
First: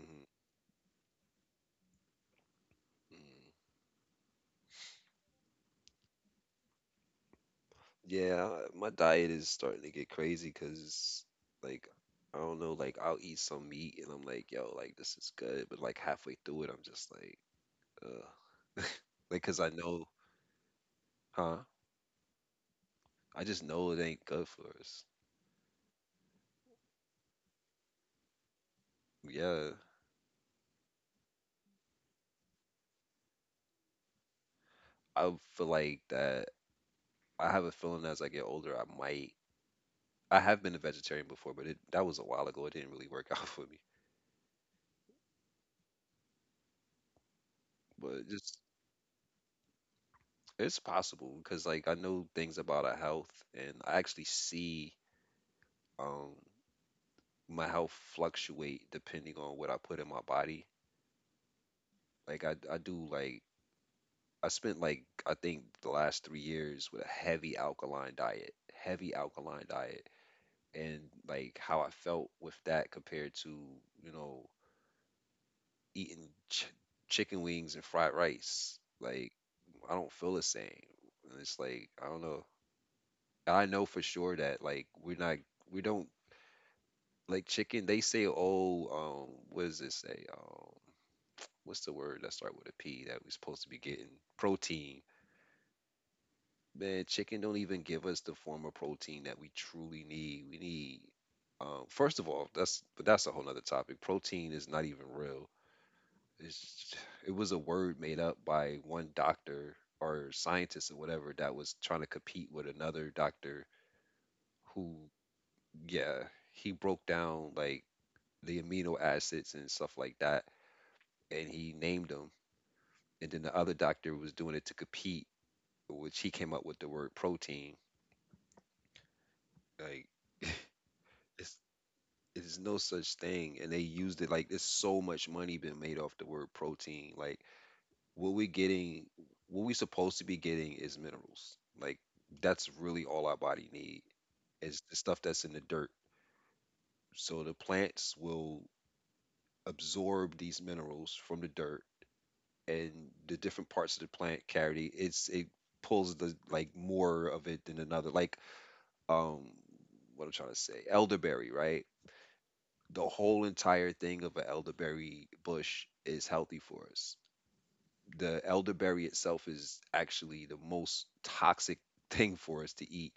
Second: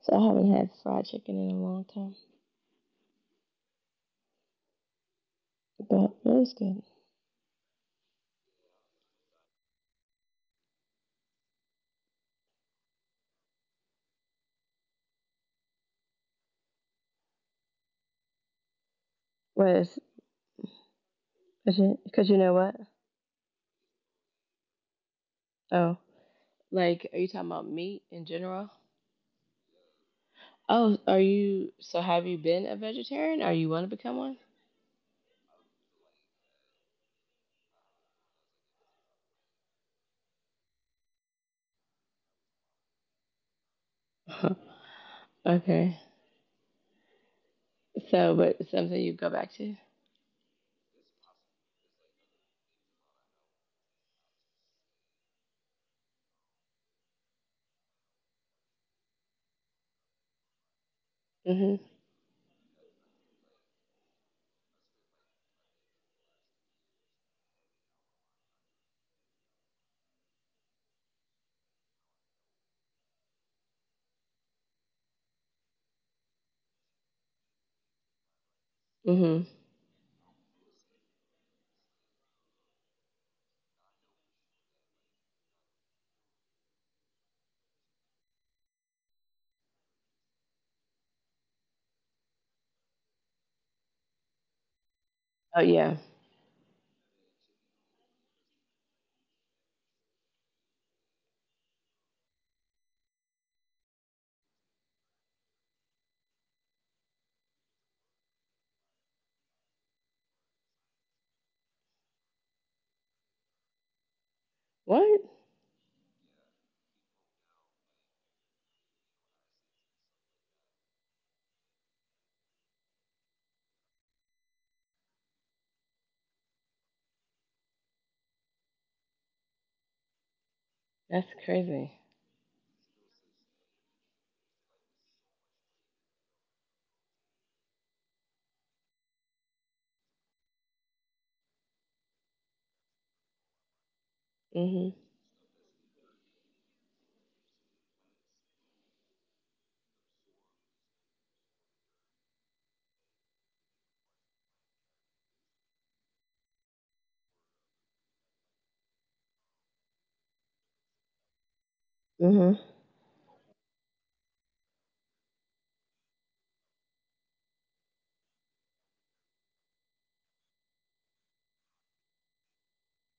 S2: so I haven't had fried chicken in a long time.
S1: Mhm.
S2: But it was good.
S1: Yeah, my diet is starting to get crazy because, like, I don't know, like, I'll eat some meat and I'm like, yo, like, this is good. But, like, halfway through it, I'm just like, ugh. Cause I
S2: Wait,
S1: know, huh?
S2: because you know what?
S1: I just know it ain't good for us.
S2: Oh. Like, are you talking about meat in general?
S1: Yeah.
S2: Oh, are you, so have you been a vegetarian or you want to become one?
S1: I feel like that. I have a feeling as I get older, I might. I have been a vegetarian before, but it, that was a while ago. It didn't really work out for me.
S2: Okay.
S1: But
S2: So,
S1: just,
S2: but something you go back to?
S1: it's possible because, like, I know things about our health and I actually see. um my health fluctuate depending on what I put in my body.
S2: Mm-hmm.
S1: Like I, I do like I spent like I think the last three years with a heavy alkaline diet, heavy alkaline diet, and like how I felt with that compared to you know eating ch- chicken wings and fried rice. Like
S2: Mm-hmm.
S1: I don't feel the same. And it's like I don't know. I know for sure that like we're not we don't like chicken. They say oh um what does it say um what's the word that start with a P that we're supposed to be getting? Protein.
S2: Oh, yeah.
S1: Man, chicken don't even give us the form of protein that we truly need. We need, um, first of all, that's but that's a whole nother topic. Protein is not even real. It's it was a word made up by one doctor or scientist or whatever that was trying to compete with another doctor who,
S2: What?
S1: yeah, he broke down like the amino acids and stuff like that, and he named them. And then the other doctor was doing it to compete which he came up with the word protein. Like
S2: That's
S1: it's
S2: crazy.
S1: it's no such thing, and they used it like there's so much money been made off the word protein. Like what we getting, what we supposed to be getting is minerals. Like that's really all our body need is the
S2: Mm-hmm.
S1: stuff that's in the dirt. So the plants will absorb these minerals from the dirt, and the different parts of the plant carry it's it pulls the like more of it than another. Like um what I'm trying to say, elderberry, right?
S2: Mm-hmm.
S1: The whole entire thing of an elderberry bush is healthy for us. The elderberry itself is actually the most toxic thing for us to eat,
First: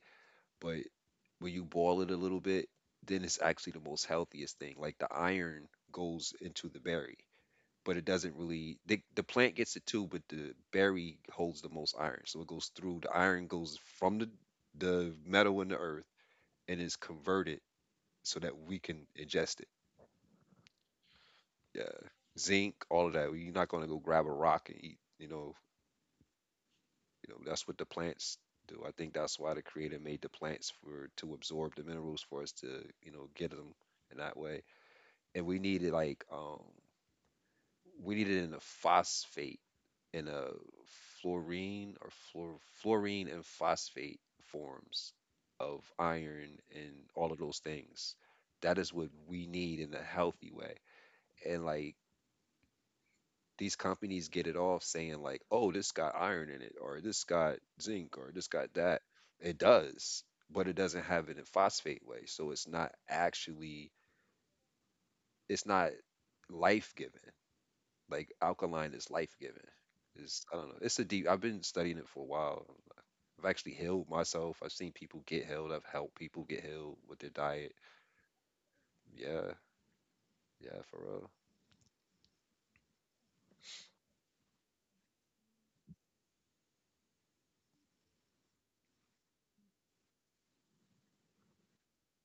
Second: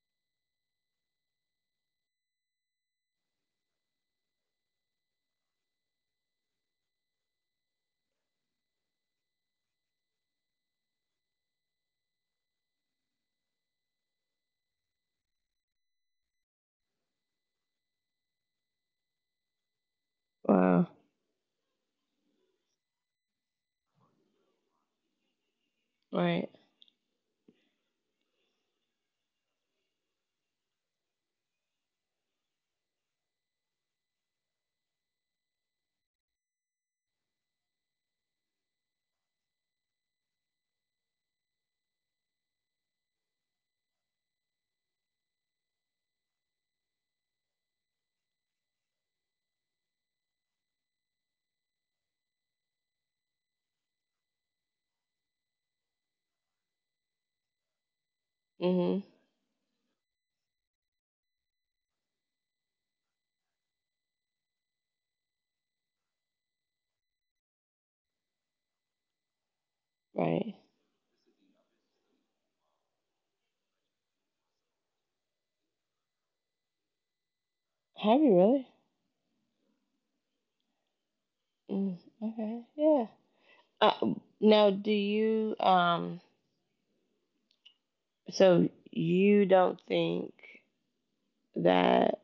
S1: but when you boil it a little bit, then it's actually the most healthiest thing. Like the iron goes into the berry, but it doesn't really. They, the plant gets it too, but the berry holds the most iron, so it goes through. The iron goes from the the metal in the earth and is converted so that we can ingest it.
S2: Wow.
S1: Yeah, zinc, all of that. You're not going to go grab a rock and eat. You know,
S2: Right.
S1: you know that's what the plants do. I think that's why the Creator made the plants for to absorb the minerals for us to you know get them in that way. And we need it like um we need it in a phosphate in a fluorine or fluor- fluorine and phosphate forms of iron and all of those things. That is what we need in a healthy way, and like these companies get it off saying like, oh, this got iron in it, or this got zinc, or this got that.
S2: Mhm.
S1: It does, but it doesn't have it in phosphate way. So it's not actually, it's not life giving. Like alkaline is life giving. It's, I
S2: Right.
S1: don't know. It's a deep, I've been studying it for a while. I've actually healed myself. I've seen people get healed. I've helped people get healed with their diet.
S2: Have you really?
S1: Yeah, yeah, for real.
S2: Mm, okay. Yeah. Uh, now, do you um? So you don't think that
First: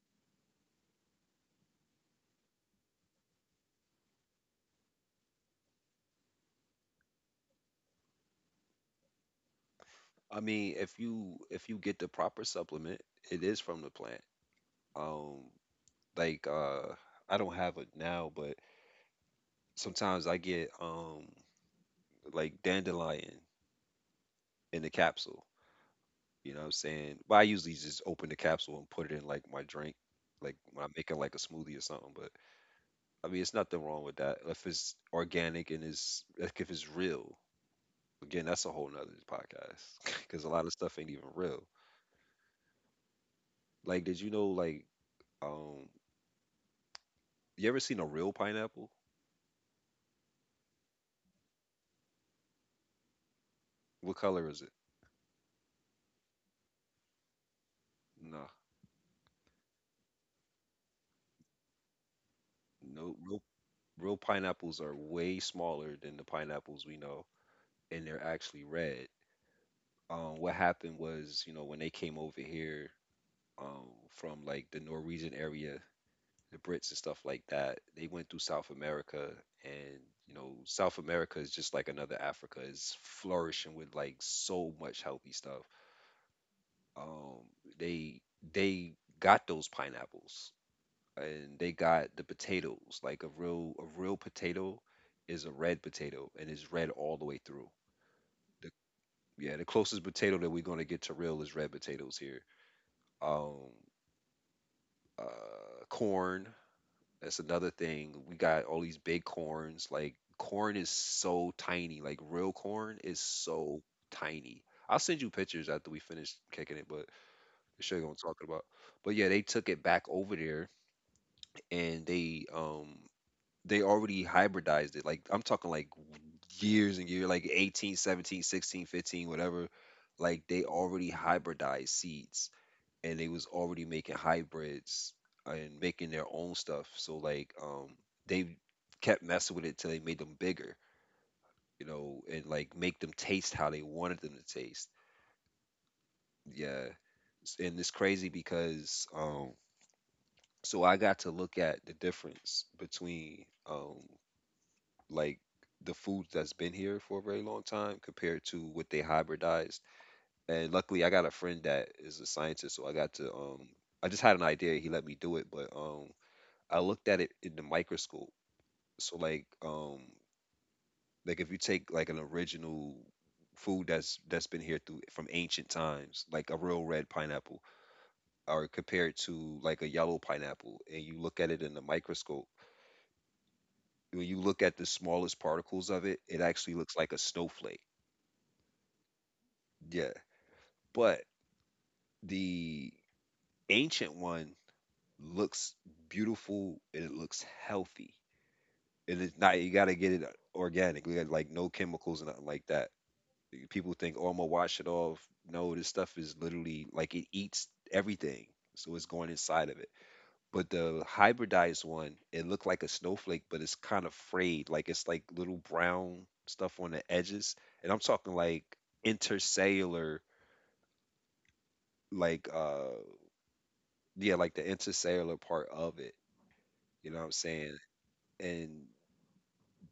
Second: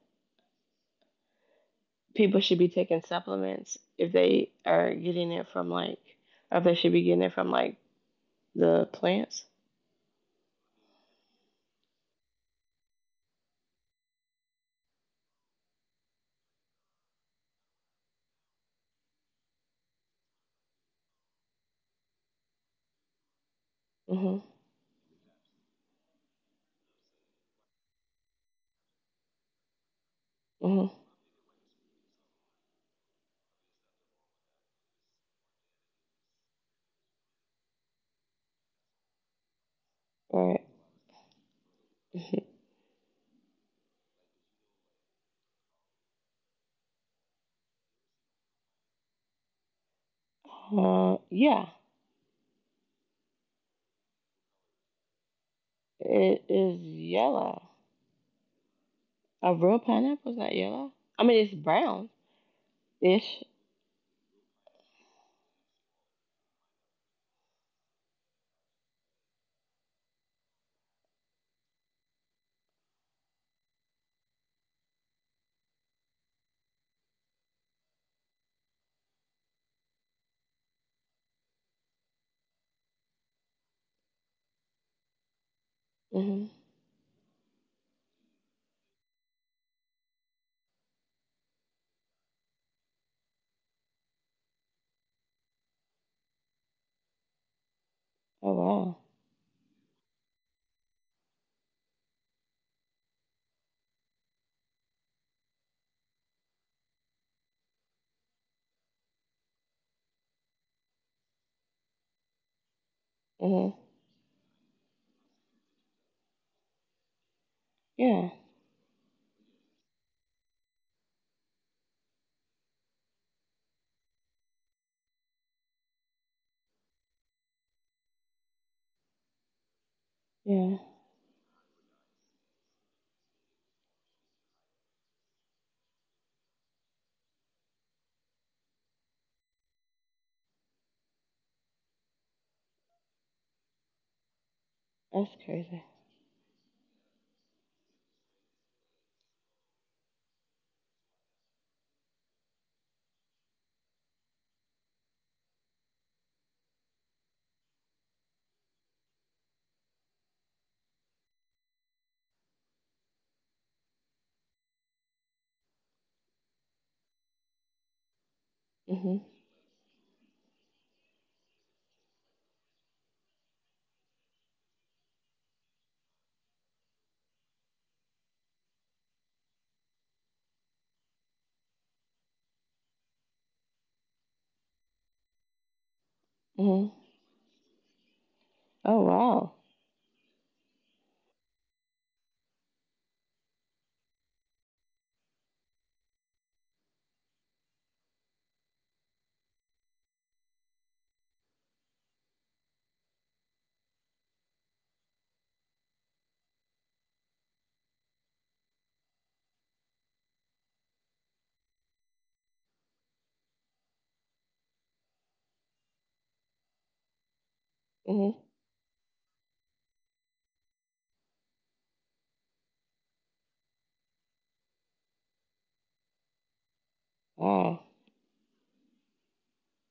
S2: people should be taking supplements if they are getting it from like, or if they should be getting it from like the plants?
S1: I mean, if you if you get the proper supplement, it is from the plant. Um, like uh I don't have it now, but sometimes I get um like dandelion
S2: Mhm.
S1: in the capsule. You know what I'm saying? But I usually just open the capsule and put it in like my drink, like when
S2: Mhm.
S1: I'm making like a smoothie or something. But I mean, it's nothing wrong with that if it's organic and it's like if it's real. Again, that's a whole nother podcast because a
S2: Right.
S1: lot of stuff ain't even real. Like, did you know, like um you ever seen a real pineapple?
S2: Uh, yeah.
S1: What color is it?
S2: It is yellow.
S1: Nah,
S2: A real pineapple's not yellow. I mean, it's brown
S1: no, real
S2: ish.
S1: real pineapples are way smaller than the pineapples we know, and they're actually red. Um, what happened was, you know, when they came over here, um, from like the Norwegian area, the Brits and stuff like that, they went through South America, and you know, South America is just like another Africa. It's flourishing with like so much healthy stuff.
S2: Mhm.
S1: Um, they they got those pineapples, and they got the potatoes. Like a real a real potato is a red potato, and it's red all the way through.
S2: Oh
S1: The,
S2: wow.
S1: yeah, the closest potato that we're gonna get to real is red potatoes here. Um, uh, Corn. That's another thing. We got all these big corns. Like corn is so tiny. Like real corn is
S2: Mhm.
S1: so tiny. I'll send you pictures after we finish kicking it, but to show you what I'm
S2: Yeah.
S1: talking about. But yeah, they took it back over there, and they um they already hybridized it. Like I'm talking like years and years, like eighteen, seventeen, sixteen, fifteen, whatever. Like they
S2: Yeah.
S1: already hybridized seeds, and they was already making hybrids and making their own stuff. So like um they kept messing with it till they made them bigger, you know, and like make them taste how they wanted them to taste.
S2: That's crazy.
S1: Yeah. And it's crazy because um so I got to look at the difference between um like the foods that's been here for a very long time compared to what they hybridized. And luckily, I got a friend that is a scientist, so I got to, um I just had an idea. He let me do it, but um I looked at it in the microscope. So
S2: Mhm.
S1: like um like if you take like an original food that's that's been here through from ancient times, like a real red pineapple, or compared to like a yellow pineapple, and you look at it in the microscope, when you look at the smallest particles of it, it actually
S2: Mhm.
S1: looks like a snowflake.
S2: Oh wow.
S1: Yeah, but the ancient one looks beautiful, and it looks healthy. And it's not, you gotta get it organic. We got like no chemicals and nothing like that. People think, oh, I'm gonna wash it off. No, this stuff is literally like it eats everything. So it's going inside of it. But the hybridized one, it looked like a snowflake, but it's kind of frayed. Like it's like little brown stuff on the edges. And I'm talking
S2: Mhm.
S1: like intercellular, like uh yeah, like the intercellular part of it. You know what I'm saying?
S2: Wow.
S1: And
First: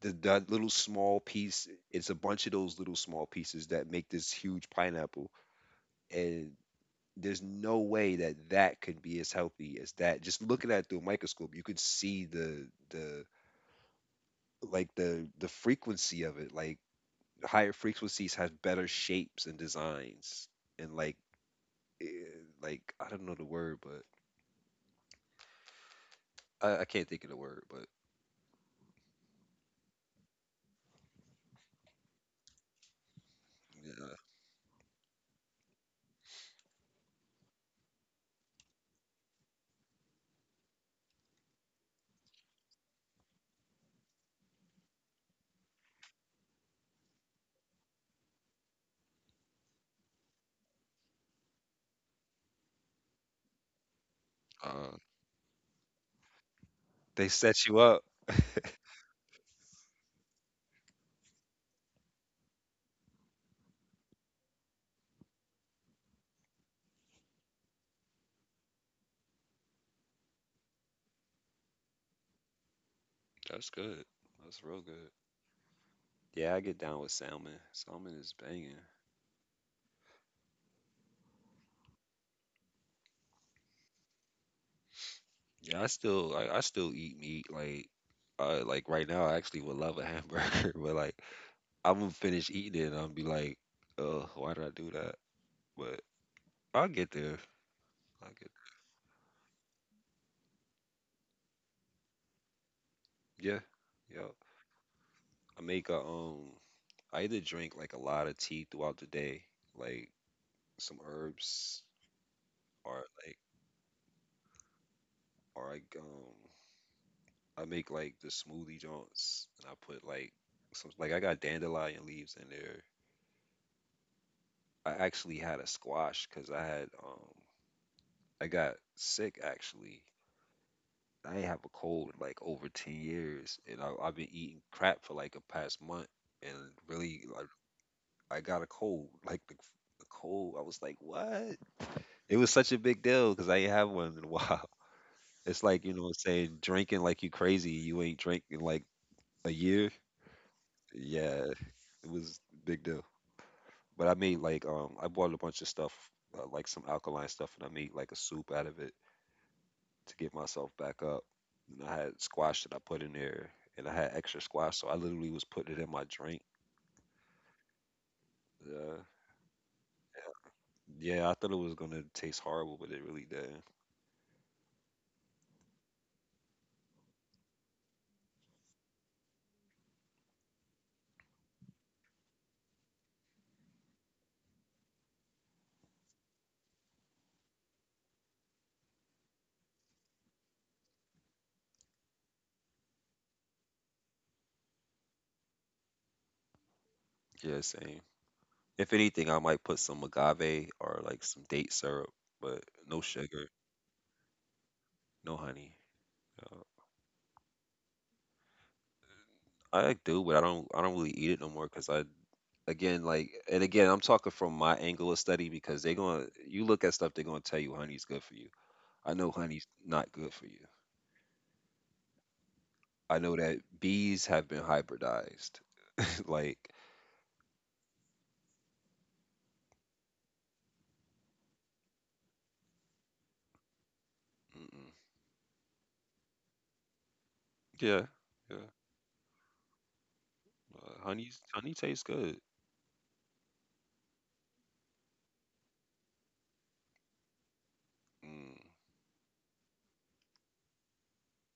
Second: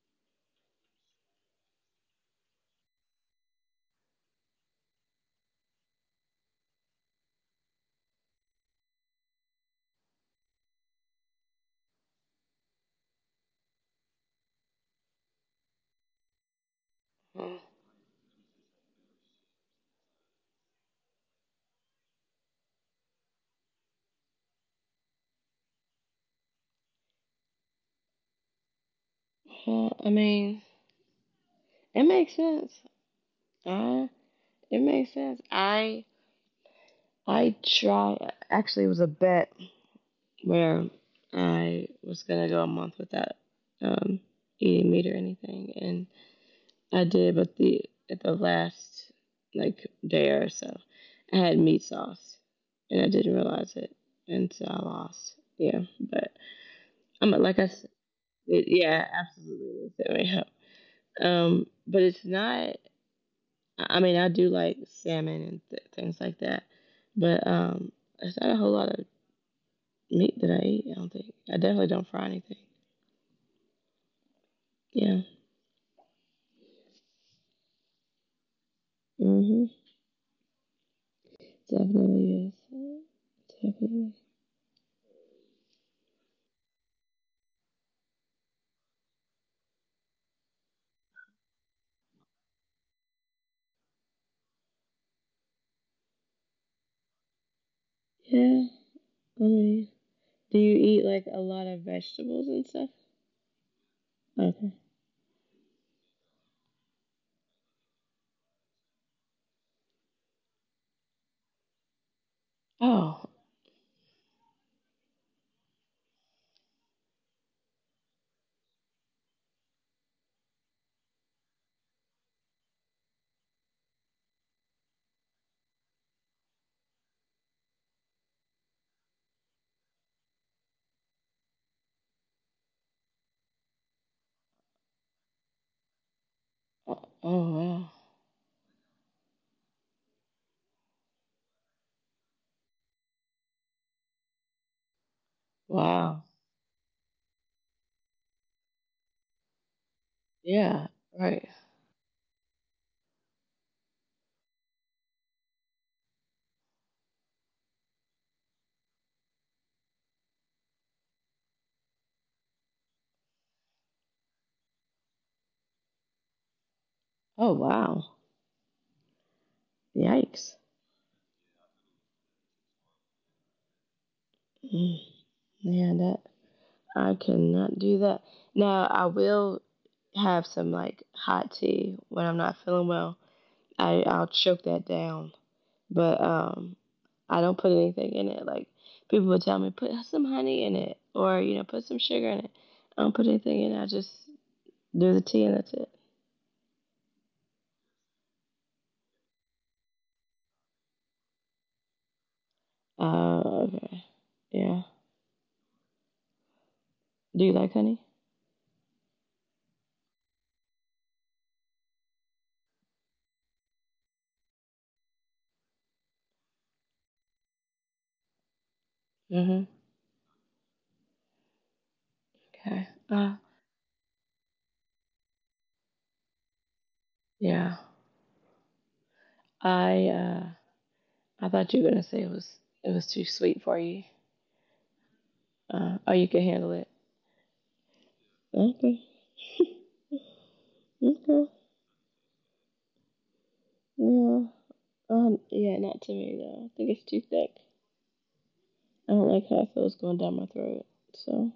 S1: the that little small piece, it's a bunch of those little small pieces that make this huge pineapple. And there's no way that that could be as healthy as that. Just looking at it through a microscope, you could see the the like the the frequency of it. Like higher frequencies have better shapes and designs. And like eh, like I don't know the word, but I, I can't think of the word, but
S2: Well, I mean, it makes sense. Uh,
S1: yeah.
S2: it makes sense. I I try. Actually, it was a bet where I was gonna go a month without um eating meat or anything, and I did. But the at the last like day or so, I had meat sauce, and I didn't realize it, and so I
S1: Uh,
S2: lost. Yeah, but
S1: they
S2: I'm like
S1: set
S2: I
S1: you
S2: said,
S1: up.
S2: it, yeah, absolutely it's may help. Um, but it's not. I I mean, I do like salmon and th- things like that, but um, it's not a whole lot of meat that I eat. I don't think. I definitely don't fry anything.
S1: That's good. That's real good.
S2: Yeah.
S1: Yeah, I get down with salmon. Salmon is banging.
S2: Mhm. Definitely is. Definitely.
S1: Yeah, I still I, I still eat meat like uh like right now I actually would love a hamburger, but like I'm gonna finish eating it and I'll be like, oh, why did I do that? But I'll get there. I'll get,
S2: Yeah. I mean, do you eat like a lot of vegetables and stuff?
S1: yeah, yeah.
S2: Okay.
S1: I make a, um I either drink like a lot of tea throughout the day, like some herbs, or
S2: Oh.
S1: like, or I, um I make like the smoothie joints, and I put like some, like I got dandelion leaves in there. I actually had a squash because I had, um I got sick actually. I ain't have a cold in like over ten years, and I, I've been eating crap for like a past month, and
S2: Oh.
S1: really
S2: Oh
S1: like
S2: wow.
S1: I got a cold like the, the cold. I was like, what? It was such a big deal because I ain't have one in a while. It's like, you know,
S2: Wow.
S1: saying drinking like you crazy, you ain't drinking like a year.
S2: Yeah.
S1: Yeah,
S2: Right.
S1: it was a big deal. But I made like, um I bought a bunch of stuff, uh, like some alkaline stuff, and I made like a soup out of it to get myself back up. And I had squash that I put in there, and I had extra squash so I literally was putting it in my drink.
S2: Oh wow.
S1: Uh,
S2: Yikes.
S1: yeah, I thought it was gonna taste horrible, but it really didn't.
S2: Mm, yeah. That I cannot do that. Now I will have some like hot tea when I'm not feeling well. I I'll choke that down, but um, I don't put anything in it. Like people would tell me, put some honey in it, or you know, put some sugar in it. I don't put anything in. It. I just do the tea and that's it.
S1: Yeah, same. If anything, I might put some agave or like some date syrup, but no sugar,
S2: Uh, okay, yeah.
S1: no honey. Uh,
S2: Do you like honey?
S1: I do, but I don't. I don't really eat it no more because I, again, like, and again, I'm talking from my angle of study because they're going to, you look at stuff, they're going to tell you honey's good for you. I know
S2: Mhm.
S1: honey's not good for you.
S2: Okay.
S1: I
S2: Uh,
S1: know that bees have been hybridized like
S2: yeah. I uh, I thought you were gonna say it was it was too sweet for you.
S1: mm-mm.
S2: Uh, oh, you can handle it.
S1: Yeah, yeah.
S2: Okay.
S1: Uh, honey's,
S2: Okay.
S1: honey tastes good.
S2: Yeah. Um. Yeah. Not to me though. I think it's too thick.
S1: Mm.
S2: I don't like how it feels going down my throat. So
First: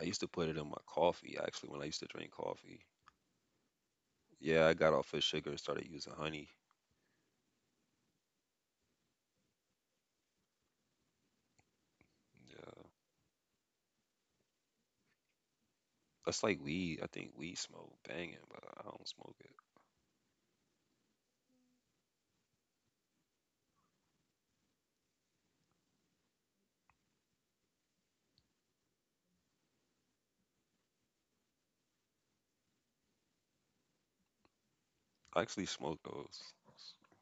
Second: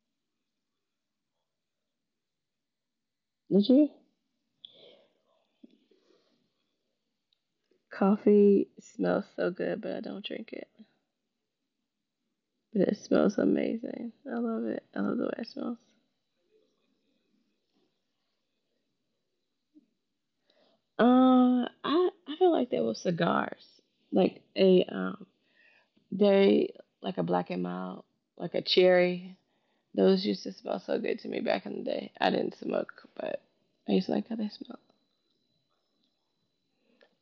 S1: I used to put it in my coffee, actually, when I used to drink coffee.
S2: did you?
S1: Yeah, I got off of sugar and started using honey.
S2: Coffee smells so good, but I don't drink it. But
S1: Yeah,
S2: it smells amazing. I love it. I love the way it smells.
S1: that's like weed. I think weed smoke banging, but I don't smoke it.
S2: Uh, I I feel like there was cigars, like a um, they like a black and mild, like a cherry. Those used to smell so good to me back in the day. I didn't smoke, but I used to like how they smell.
S1: I actually smoke those.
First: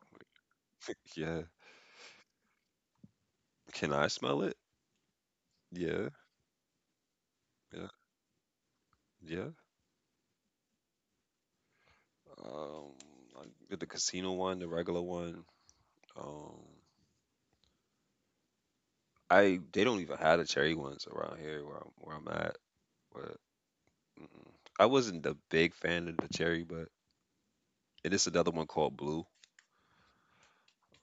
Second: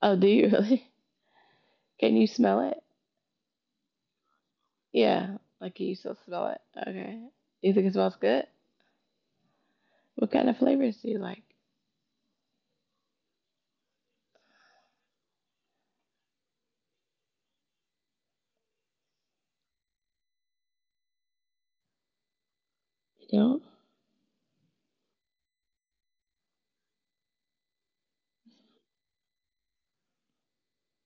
S2: Oh, do you really?
S1: Like, yeah.
S2: Can you smell it?
S1: Can I smell it?
S2: Yeah, like you
S1: Yeah,
S2: still smell it. Okay. Do you
S1: yeah,
S2: think it smells good?
S1: yeah.
S2: What kind of flavors do you like?
S1: Um, I did the casino one, the regular one. Um, I They don't even have the cherry ones around here where I'm, where I'm at.
S2: You
S1: But
S2: know,
S1: mm-mm. I wasn't the big fan of the cherry, but it is another one called blue.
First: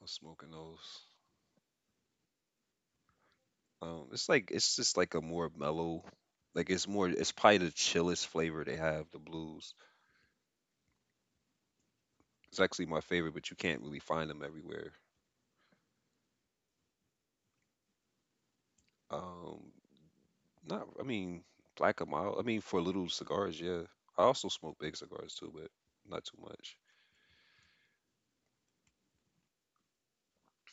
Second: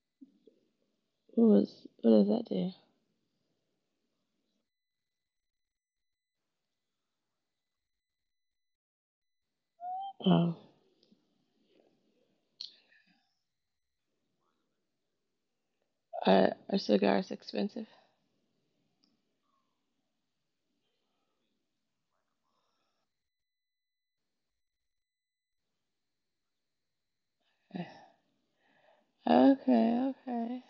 S1: I'm smoking those.
S2: what was what does that do?
S1: Um, it's like it's just like a more mellow, like it's more. It's probably the chillest flavor they have. The blues.
S2: Oh,
S1: It's actually my favorite, but you can't really find them everywhere.
S2: are, are cigars expensive?
S1: Um, Not, I mean, like a mile. I mean, for little cigars, yeah. I also smoke big cigars too, but not too much.
S2: Okay, okay,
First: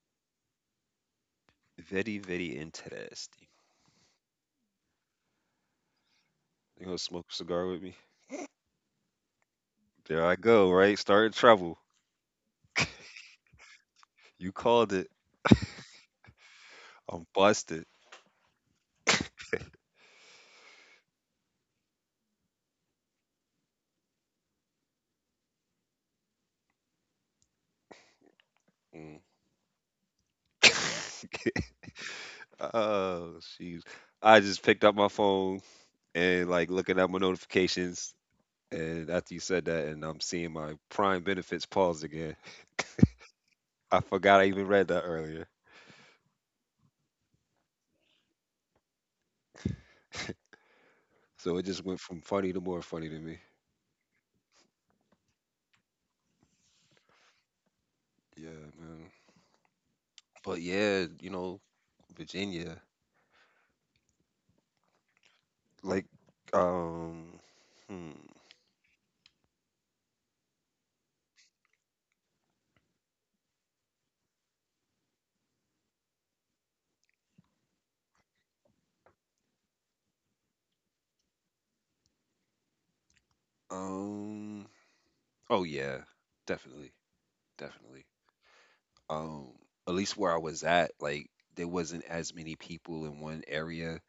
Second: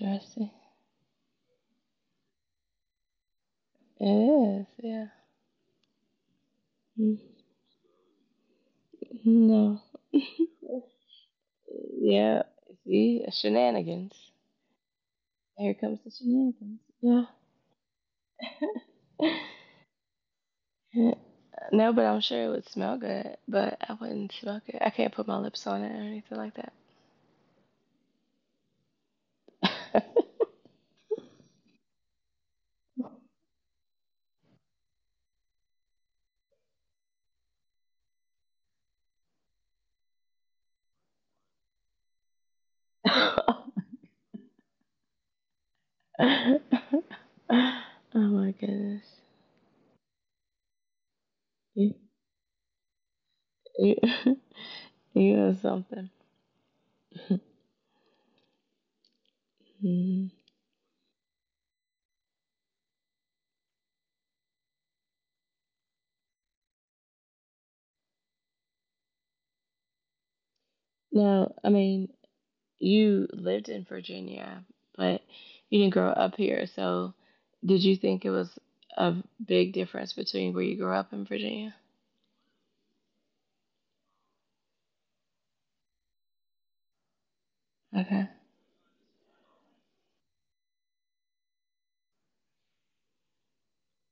S2: interesting.
S1: Very, very interesting.
S2: It is, yeah.
S1: You gonna
S2: Mm,
S1: smoke a cigar with me?
S2: no,
S1: There I go, right? Starting trouble.
S2: yeah. See, shenanigans.
S1: You called it.
S2: Here comes the shenanigans.
S1: I'm busted.
S2: Yeah. No, but I'm sure it would smell good, but I wouldn't smoke it. I can't put my lips on it or anything like
S1: Mm. Oh, jeez. I just picked up my phone and like looking at my notifications. And after you said that, and I'm seeing my prime benefits paused again.
S2: that.
S1: I forgot I even read that earlier.
S2: Oh my goodness.
S1: So it just
S2: You,
S1: went from funny to more funny to me.
S2: you, you know something.
S1: Yeah, man.
S2: Mhm.
S1: But yeah, you know, Virginia, like, um, hmm,
S2: No, I mean, you lived in Virginia, but you didn't grow up here. So did you think it was a big difference between where you grew up in Virginia?
S1: um, oh yeah, definitely, definitely.
S2: Okay.
S1: Um, at least where I was at, like, there wasn't as many people in one area.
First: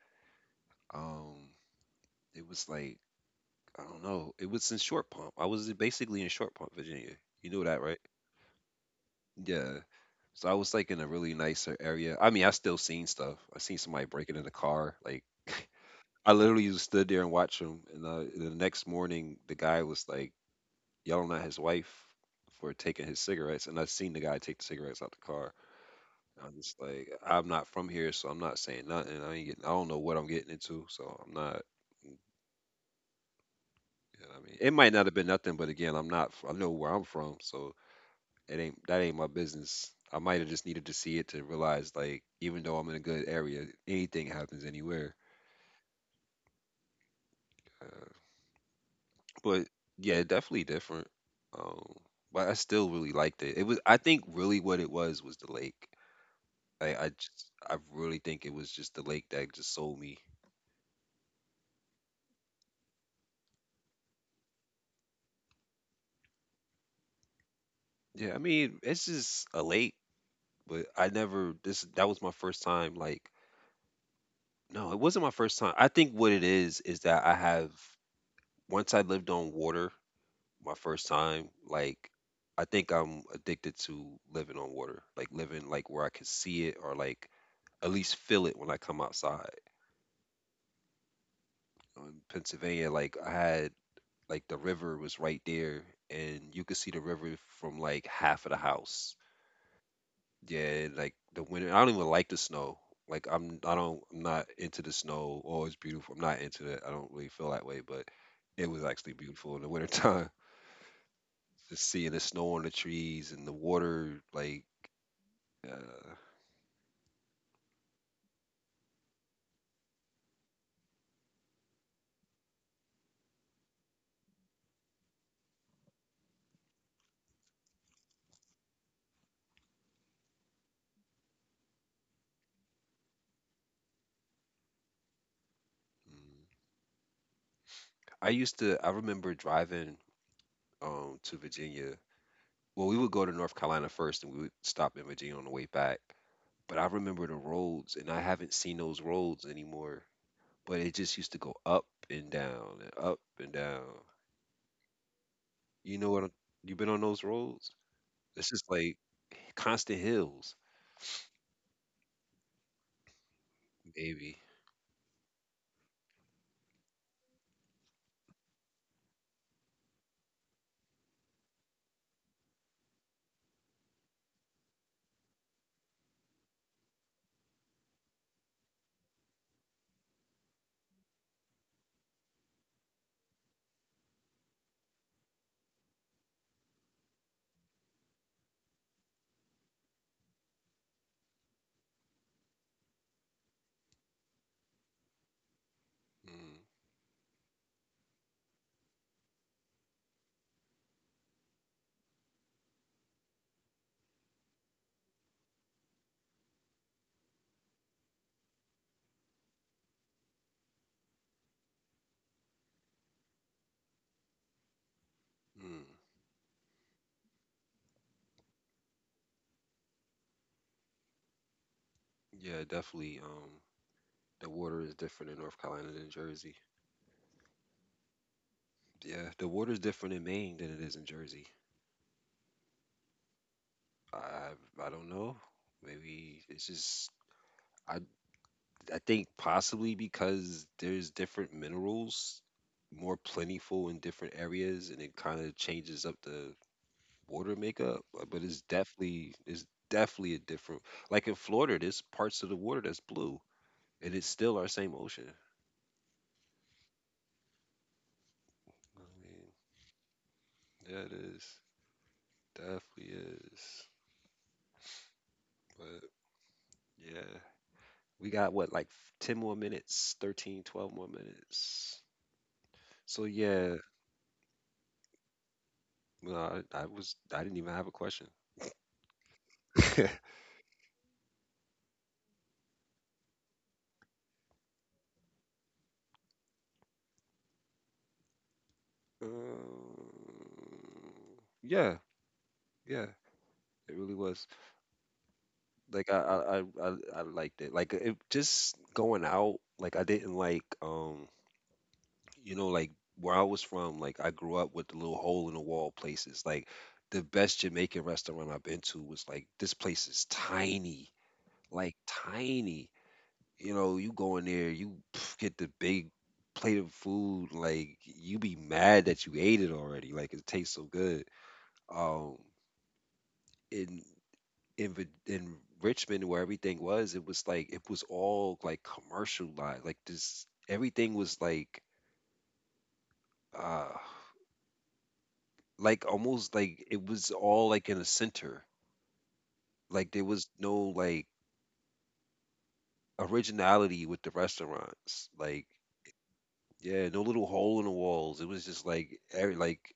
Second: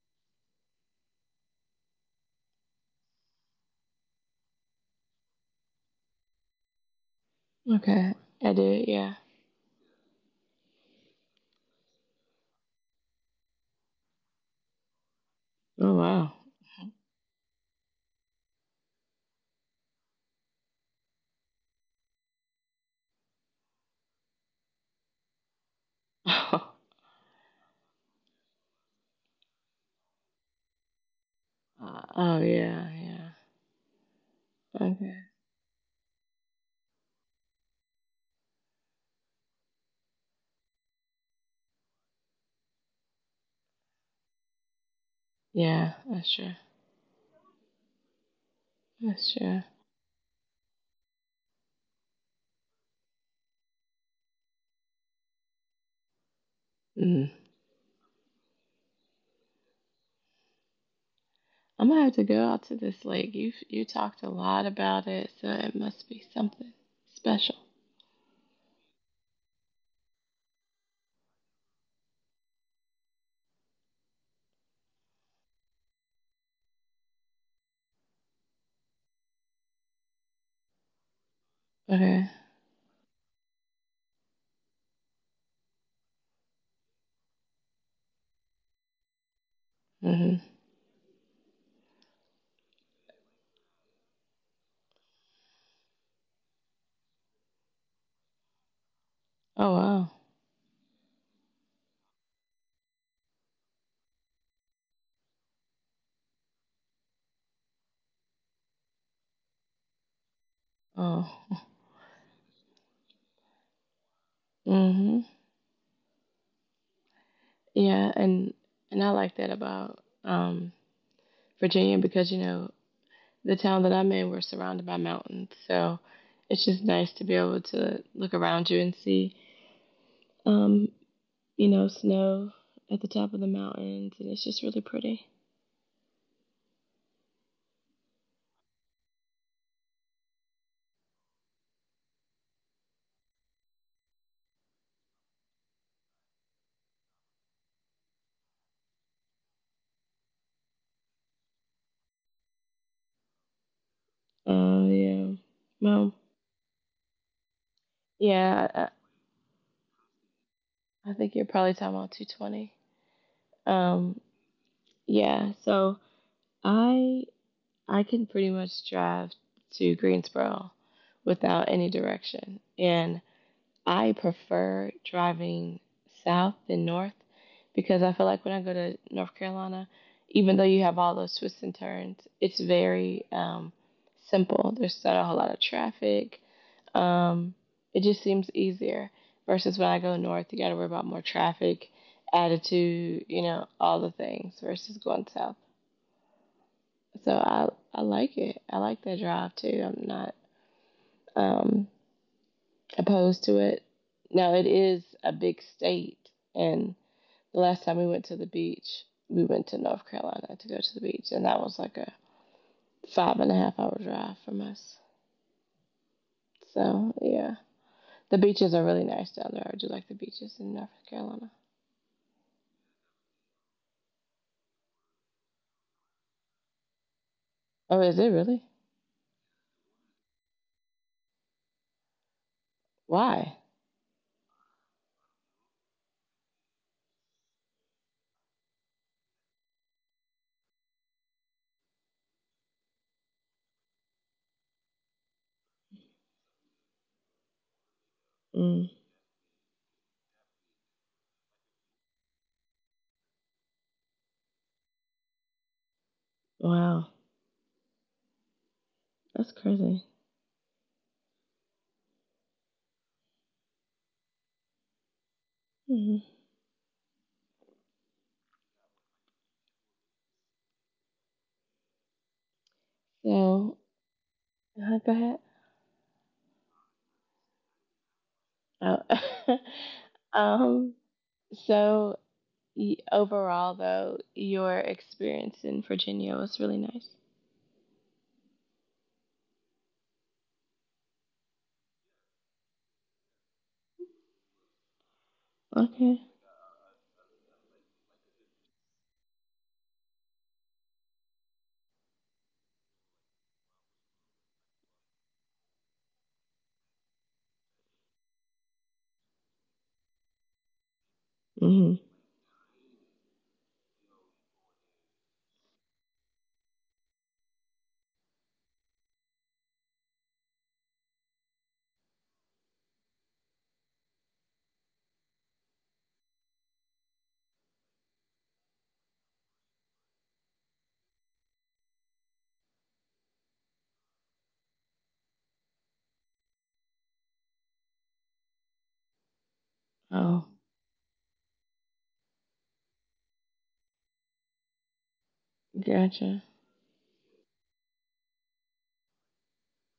S1: Um, it was like, I don't know, it was in Short Pump. I was basically in Short Pump, Virginia. You know that, right?
S2: Okay. I did, yeah.
S1: Yeah. So I was like in a really nicer area. I mean, I still seen stuff. I seen somebody breaking in the car, like
S2: Oh, wow.
S1: I literally just stood there and watched him. And uh, the next morning, the guy was like yelling at his wife for taking his cigarettes. And I seen the guy take the cigarettes out the car. And I'm just like, I'm not from here, so I'm not saying nothing. I ain't getting, I don't know what I'm getting into, so I'm not. You
S2: Oh, yeah, yeah.
S1: know what I mean, it might not have been
S2: Okay.
S1: nothing, but again, I'm not. f- I am not, I know where I'm from, so it ain't, that ain't my business. I might have just needed to see it to realize, like, even though I'm in a good area, anything happens anywhere.
S2: Yeah, that's true.
S1: Uh,
S2: That's true.
S1: But yeah, definitely different. Um, but I still really liked it. It was, I think, really what it was was the lake. Like I
S2: Mm.
S1: just, I really think it was just the lake that just sold me.
S2: I'm gonna have to go out to this lake. You you talked a lot about it, so it must be something special.
S1: Yeah, I mean, it's just a lake, but I never this that was my first time like no, it wasn't my first time. I think what it is is that I have once I lived on water my first time, like
S2: Okay.
S1: I think I'm addicted to living on water, like living like where I can see it or like at least feel it when I come outside.
S2: Mhm.
S1: In Pennsylvania, like I had like the river was right there, and you could see the river from like half of the house.
S2: Oh wow.
S1: Yeah, like the winter. I don't even like the snow. Like I'm, I don't, I'm not into the snow. Oh, it's beautiful. I'm not into that. I don't really feel that way, but it was actually beautiful in the wintertime.
S2: Oh.
S1: Just seeing the snow on the trees and the water, like.
S2: Mhm.
S1: Uh, mm.
S2: Yeah, and and I like that about um Virginia because you know the town that I'm in we're surrounded by mountains, so it's just nice to be able to look around you and see um you know snow at the top of the mountains, and it's just really pretty.
S1: I used to. I remember driving um to Virginia. Well, we would go to North Carolina first, and we would stop in Virginia on the way back. But I remember the roads, and I haven't seen those roads anymore. But it just used to go up and down and up and down.
S2: Oh yeah.
S1: You know
S2: Well,
S1: what? I'm- You've been on those roads. It's
S2: yeah.
S1: just
S2: I,
S1: like constant hills,
S2: I think you're probably talking about two twenty. Um,
S1: baby.
S2: yeah, so I I can pretty much drive to Greensboro without any direction, and I prefer driving south than north because I feel like when I go to North Carolina, even though you have all those twists and turns, it's very um, simple. There's not a whole lot of traffic. Um, it just seems easier versus when I go north, you got to worry about more traffic, attitude, you know, all the things versus going south.
S1: Mm,
S2: So I I like it. I like that drive too. I'm not um, opposed to it. Now it is a big state, and the last time we went to the beach, we went to North Carolina to go to the beach, and that was like a five and a half hour drive from us.
S1: mm.
S2: So yeah, the beaches are really nice down there. I do like the beaches in North Carolina.
S1: Yeah, definitely. Um, the water is different in North Carolina than Jersey.
S2: Oh, is it really?
S1: Yeah, the water is different in Maine than it is in Jersey.
S2: Why?
S1: I I don't know. Maybe it's just I I think possibly because there's different minerals more plentiful in different areas, and it kind of changes up the water makeup, uh, but it's
S2: Mm,
S1: definitely it's definitely a different, like in Florida, there's parts of the water that's blue and it's still our same ocean.
S2: wow,
S1: I
S2: that's
S1: mean,
S2: crazy.
S1: yeah, it is. Definitely is. But
S2: Mhm.
S1: yeah, we got what like ten more minutes, thirteen, twelve more minutes. So
S2: So,
S1: yeah,
S2: uh, go ahead.
S1: no, I, I was I didn't even have a question.
S2: Oh. um, so y- overall, though, your experience in Virginia was really nice.
S1: Um, yeah, yeah, it really was. Like I,
S2: Okay.
S1: I, I, I I liked it. Like it just going out. Like I didn't like, um, you know, like where I was from. Like I grew up with the little hole in the wall places. Like the best Jamaican restaurant I've been to was like, this place is tiny,
S2: Hmm.
S1: like tiny. You know, you go in there, you get the big plate of food. Like you be mad that you ate it already. Like it tastes so good. Um, in in Vir- in Richmond where everything was, it was like it was all like commercialized. Like this, everything was like uh like almost like it was all like in a center. Like there
S2: Oh,
S1: was no like originality with the restaurants. Like
S2: gotcha.
S1: yeah, no little hole in the walls. It was just like every, like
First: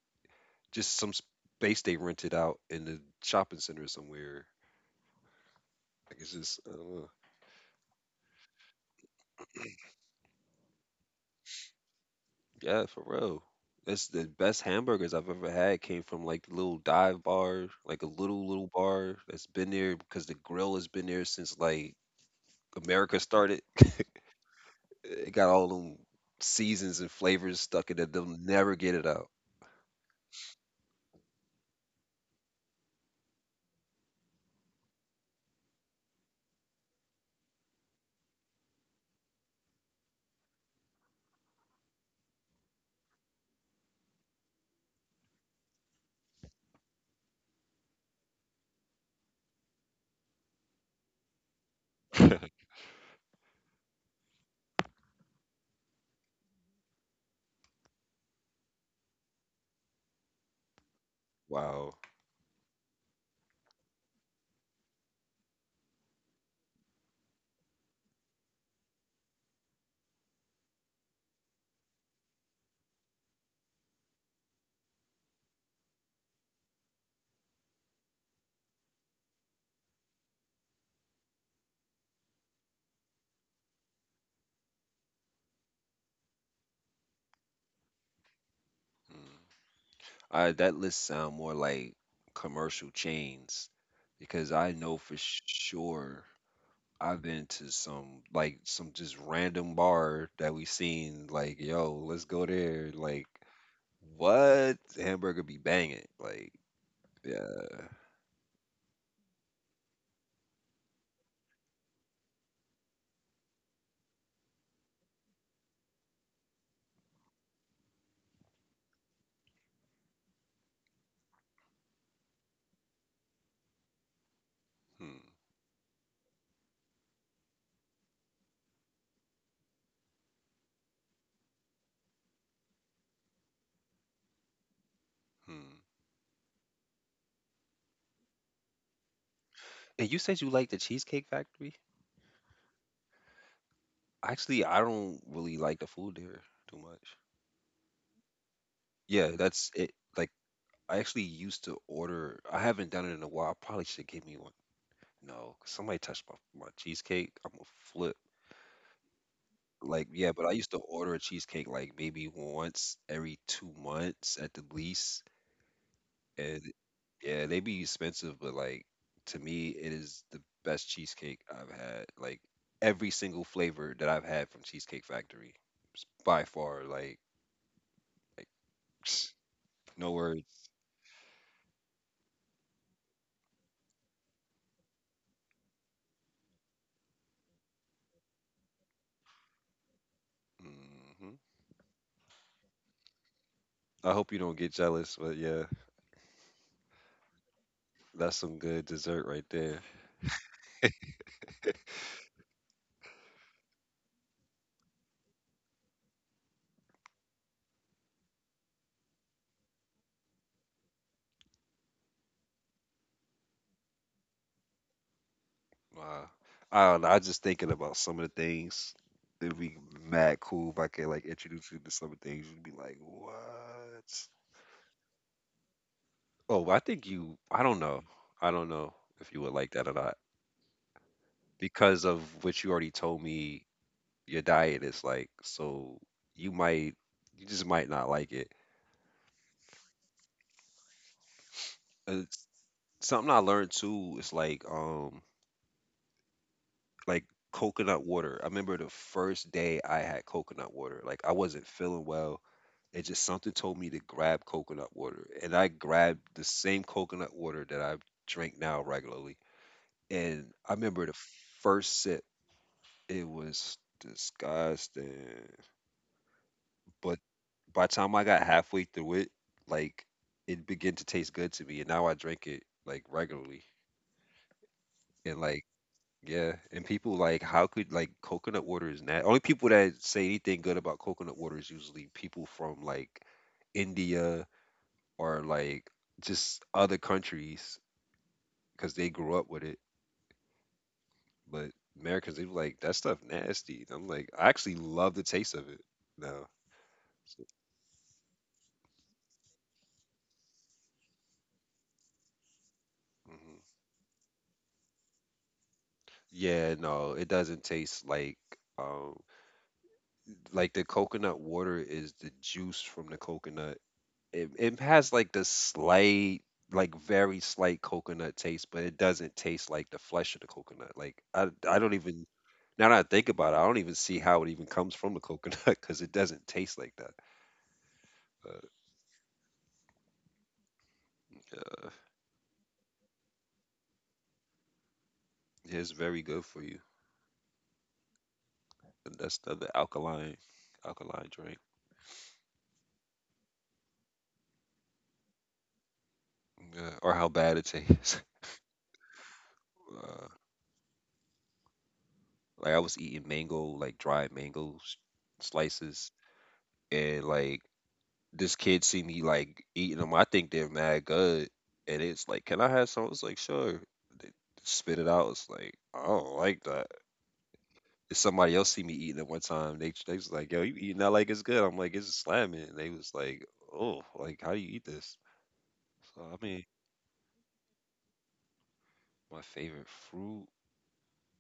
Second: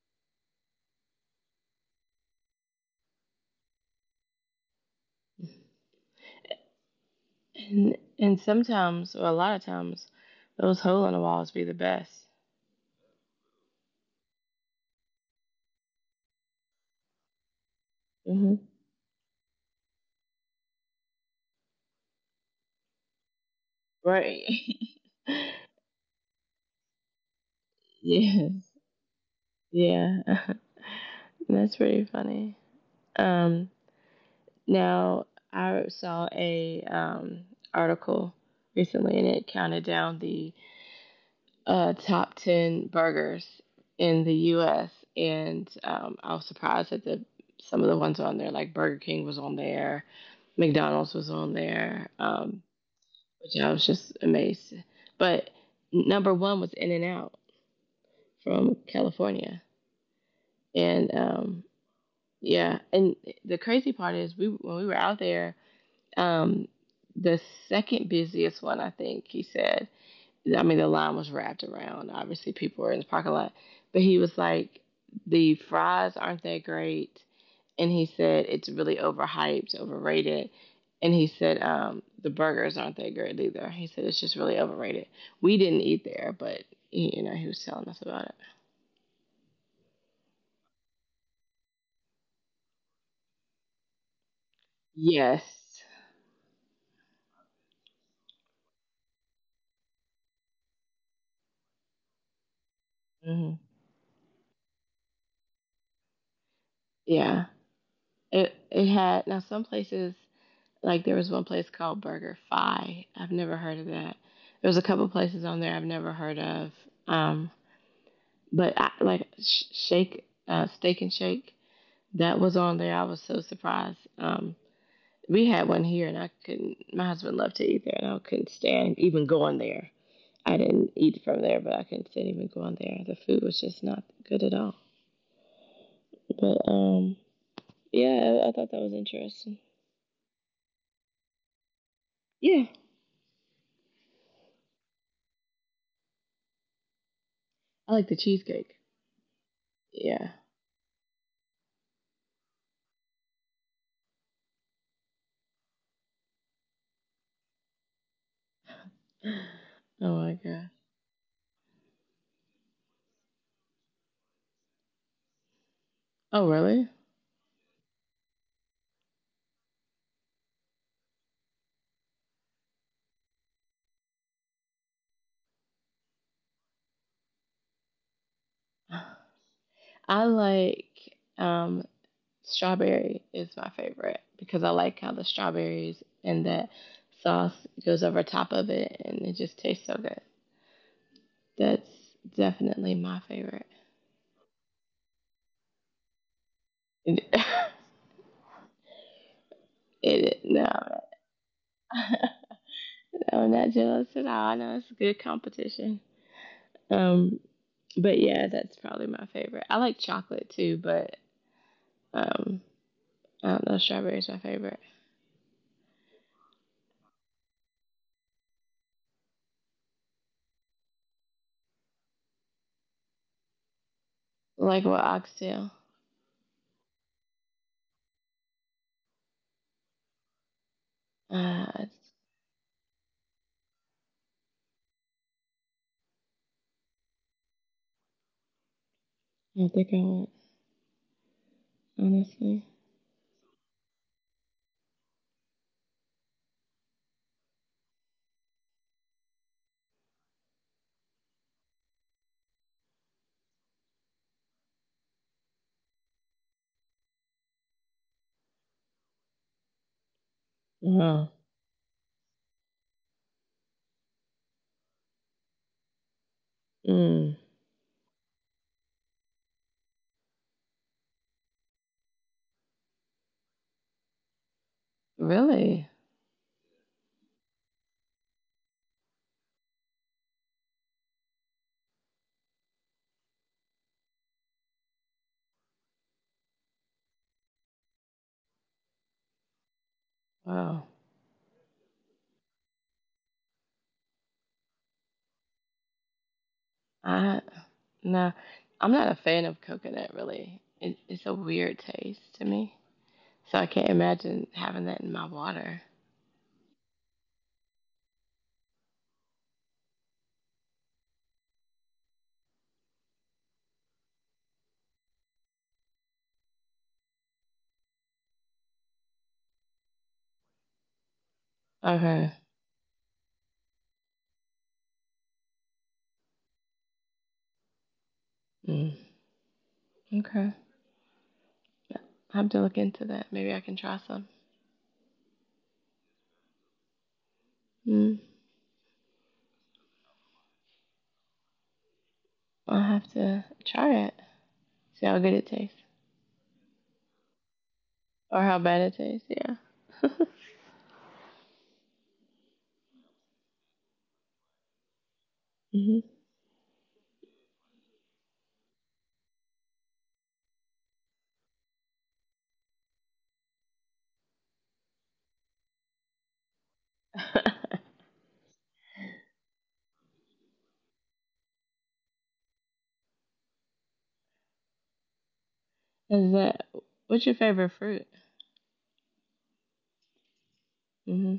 S1: just some space they rented out in the shopping center somewhere. Like it's just I don't know.
S2: And and sometimes, or a lot of times, those hole in the walls be the best.
S1: Yeah, for real. That's the best hamburgers I've ever had, came from like the little dive bar, like a little
S2: Hmm.
S1: little bar that's been there because the grill has been there since like America started.
S2: Right.
S1: It got all them seasons and flavors stuck in it. They'll
S2: Yes.
S1: never get it out.
S2: Yeah. That's pretty funny. Um, Now, I saw a um, article recently, and it counted down the uh, top ten burgers in the U S. And um, I was surprised that the some of the ones on there, like Burger King, was on there, McDonald's was on there, um, which I was just amazed. But number one was In n Out from California, and um,
S1: Wow.
S2: yeah, and the crazy part is we when we were out there um, the second busiest one, I think he said. I mean, the line was wrapped around. Obviously, people were in the parking lot, but he was like, "The fries aren't that great," and he said it's really overhyped, overrated. And he said um, the burgers aren't that great either. He said it's just really overrated. We didn't eat there, but you know, he was telling us about it.
S1: Mm. I, that list sound more like commercial chains because I know for
S2: Yes.
S1: sure I've been to some, like some just random bar that we seen like, yo, let's go there. Like,
S2: Hmm.
S1: what? The hamburger be banging. Like,
S2: Yeah.
S1: yeah.
S2: It it had now some places like there was one place called Burger Fi. I've never heard of that. There was a couple places on there I've never heard of. Um, but I, like Shake, uh, Steak and Shake, that was on there. I was so surprised. Um,
S1: Hmm.
S2: we had one here, and I couldn't. My husband loved to eat there, and I couldn't stand even going there. I didn't eat from there, but I couldn't stand even going there. The food was just not good at all.
S1: Hmm.
S2: But um, yeah, I, I thought that was interesting.
S1: And you said you like the Cheesecake Factory?
S2: Yeah,
S1: Actually, I don't really like the food there too much.
S2: I like the cheesecake.
S1: Yeah, that's it. Like,
S2: Yeah.
S1: I actually used to order. I haven't done it in a while. I probably should give me one. No, 'cause somebody touched my, my cheesecake, I'm gonna flip. Like,
S2: Oh
S1: yeah,
S2: my
S1: but I used
S2: god.
S1: to order a cheesecake like maybe once every two months at the least.
S2: Oh
S1: And
S2: really?
S1: yeah, they be expensive, but like to me, it is the best cheesecake I've had. Like every single flavor that I've had from Cheesecake Factory, s- by far. Like, like no
S2: I
S1: words.
S2: like um, strawberry is my favorite because I like how the strawberries and that sauce goes over top of it and it just tastes so good.
S1: Hmm.
S2: That's definitely my favorite.
S1: I hope you don't get jealous, but yeah,
S2: it
S1: that's some good dessert right there.
S2: No, no, I'm not jealous at all. I know it's a good competition. Um, but yeah, that's probably my favorite. I like chocolate too, but um, I don't know, strawberry is my favorite.
S1: Wow. I don't know. I was just thinking about some of the things. It'd be mad cool if I could like introduce you to some of the things. You'd be like, what?
S2: Like what, oxtail?
S1: Oh, I think you. I don't know. I don't know if you would like that or not
S2: Uh, I
S1: because of what you already told me. Your diet is like so. You might. You just might not like it.
S2: think I went
S1: Uh, s-
S2: honestly.
S1: Something I learned too is like um like coconut water. I remember the first day I had coconut water. Like I wasn't feeling well and just something told me to grab coconut water. And I grabbed the same coconut water that I drink now regularly. And I remember the
S2: Oh,
S1: first sip, it was disgusting. But
S2: mm,
S1: by the time I got halfway through it, like it began to taste good to me. And now I drink it like regularly. And like,
S2: really?
S1: yeah. And people like, how could like coconut water is not, only people that say anything good about coconut water is usually people from like India or like just other countries because they grew up with it.
S2: Wow.
S1: But Americans, they be like that stuff nasty. And I'm like, I actually love the taste of it. No.
S2: I nah, I'm not a fan of coconut really. It, it's a weird taste to me.
S1: Hmm.
S2: So I can't imagine having that in my water.
S1: Yeah, no, it doesn't taste like um like, the coconut water is the juice from the coconut. It it has like the slight, like very slight coconut taste, but it doesn't taste like the flesh of the coconut. Like I I don't even,
S2: Okay.
S1: now that I think about it, I don't even see how it even comes from the coconut because it doesn't taste like that. But
S2: Mm, okay.
S1: uh,
S2: Yeah, I have to look into that. Maybe I can try some.
S1: yeah, it's very good for you.
S2: Mm,
S1: And that's another alkaline alkaline drink.
S2: I'll have to try it. See how good it tastes
S1: Yeah. Or how bad it tastes.
S2: or how bad it tastes. Yeah.
S1: Uh, like I was eating mango, like dried mango s- slices,
S2: Hmm.
S1: and like this kid see me like eating them. I think they're mad good, and it's like, can I have some? I was like, sure. They spit it out. It's like, I don't like that. If somebody else see me eating it one time, They they was like, yo, you eating that like it's good. I'm like, it's slamming. And they was like, oh, like how do you eat this? So
S2: Is
S1: I mean,
S2: that, what's your favorite fruit?
S1: my favorite fruit?
S2: Hmm.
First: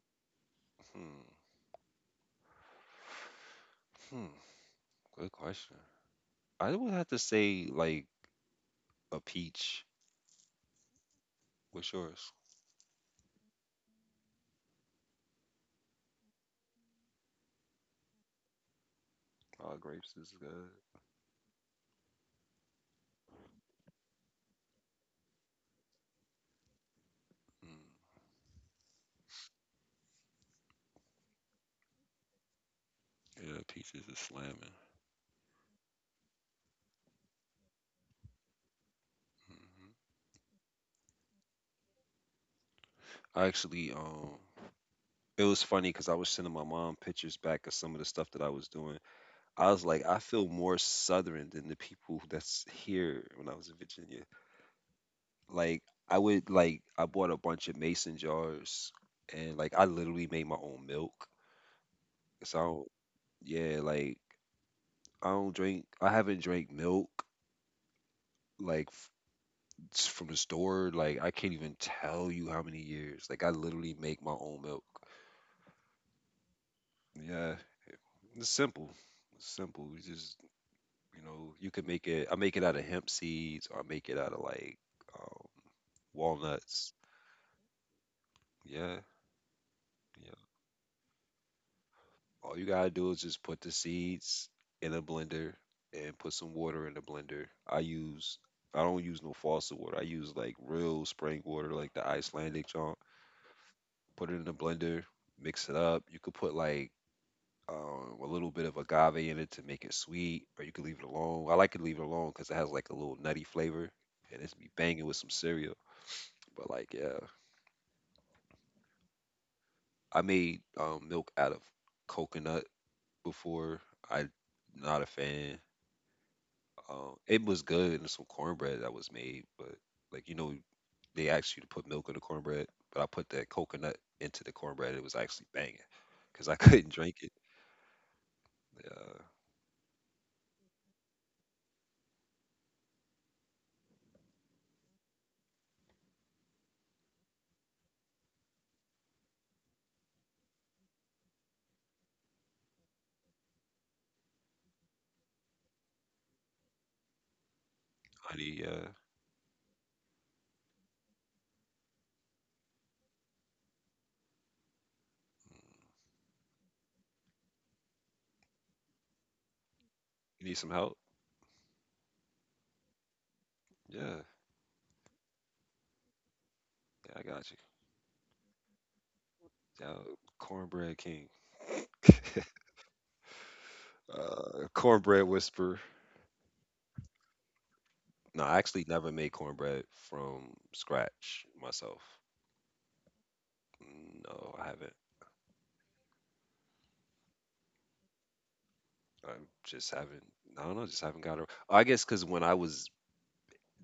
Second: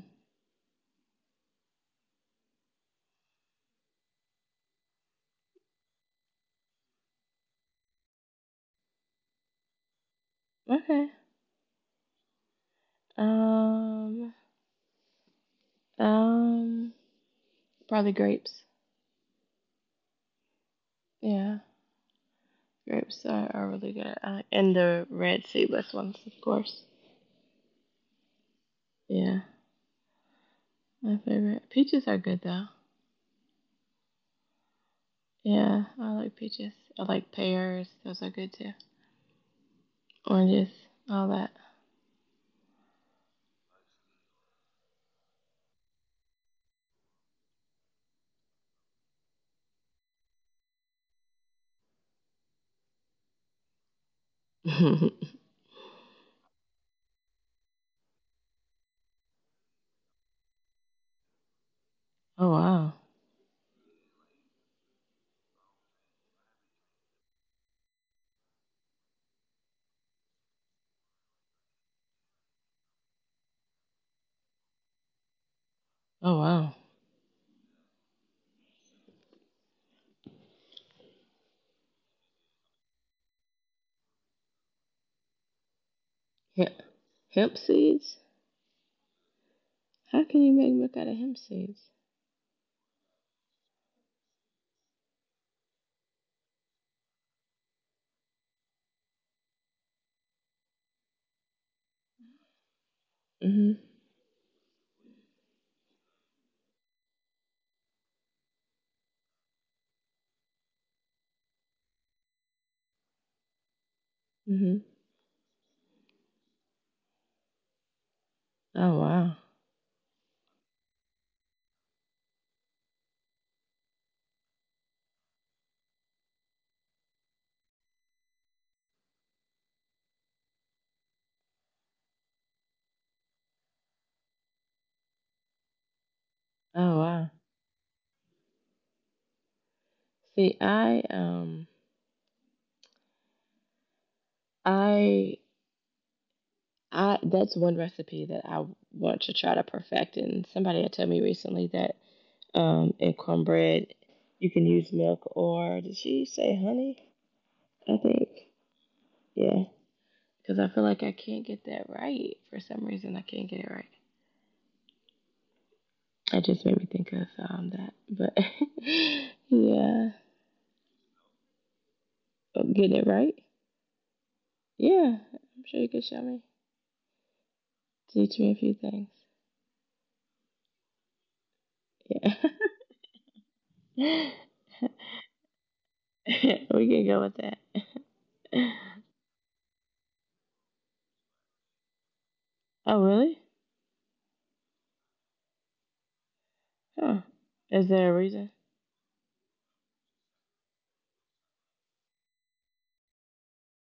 S1: Hmm. Hmm. Good question. I would have to say like a peach.
S2: Okay.
S1: What's yours?
S2: Um. Um. Probably grapes.
S1: Oh, grapes is good.
S2: Yeah. Grapes are, are really good. I, like, and the red seedless ones, of course.
S1: Mm.
S2: Yeah, my favorite. Peaches are good though.
S1: Yeah, peaches is slamming.
S2: Yeah, I like peaches. I like pears. Those are good too.
S1: Hmm.
S2: Oranges, all that.
S1: I actually, um, it was funny because I was sending my mom pictures back of some of the stuff that I was doing. I was like, I feel more Southern than the people that's here when I was in Virginia. Like, I would like, I bought a bunch of mason jars, and like, I literally made my own milk.
S2: Oh
S1: So
S2: wow.
S1: yeah, like I don't drink. I haven't drank milk like f- s- from the store. Like I can't even tell you how many years. Like I literally make my own milk.
S2: Oh wow.
S1: Yeah, it's simple. It's simple. You just, you know you can make it. I make it out of hemp seeds or I make it out of like um,
S2: Hemp,
S1: walnuts.
S2: hemp seeds?
S1: Yeah,
S2: How
S1: yeah.
S2: can you make milk out of hemp seeds?
S1: All you gotta do is just put the seeds in a blender and put some water in the blender. I use, I don't use no faucet water. I use like real spring water, like the Icelandic junk.
S2: Mhm.
S1: Put it in the blender, mix it up. You could put like um, a little bit of agave in it to make it sweet, or you could leave it alone. I like to leave it alone because it has like a little nutty flavor, and it's be
S2: Mhm.
S1: banging with some cereal. But like, yeah,
S2: Oh wow.
S1: I made um, milk out of coconut before. I not a fan. Um, it was good and some cornbread that was made, but like you know, they asked you to put milk in the cornbread, but I put that coconut into the cornbread. It was actually banging because I couldn't
S2: Oh
S1: drink
S2: wow.
S1: it. Uh,
S2: See, I um I I that's one recipe that I want to try to perfect and somebody had told me recently that um, and cornbread. You can use milk or did she say honey? I think.
S1: Honey, uh,
S2: Yeah. Because I feel like I can't get that right. For some reason, I can't get it right. It just made me think of um, that. But yeah.
S1: you need some help?
S2: But get it right?
S1: Yeah,
S2: Yeah. I'm sure you can show me.
S1: yeah, I got you.
S2: Teach me a few things.
S1: Yeah, cornbread king.
S2: Yeah.
S1: Uh, cornbread whisper.
S2: We can go with that.
S1: No, I actually never made cornbread from scratch myself.
S2: Oh, really?
S1: No, I haven't.
S2: Huh. Is there a reason?
S1: I just haven't. I don't know. Just haven't got. ar- I guess because when I was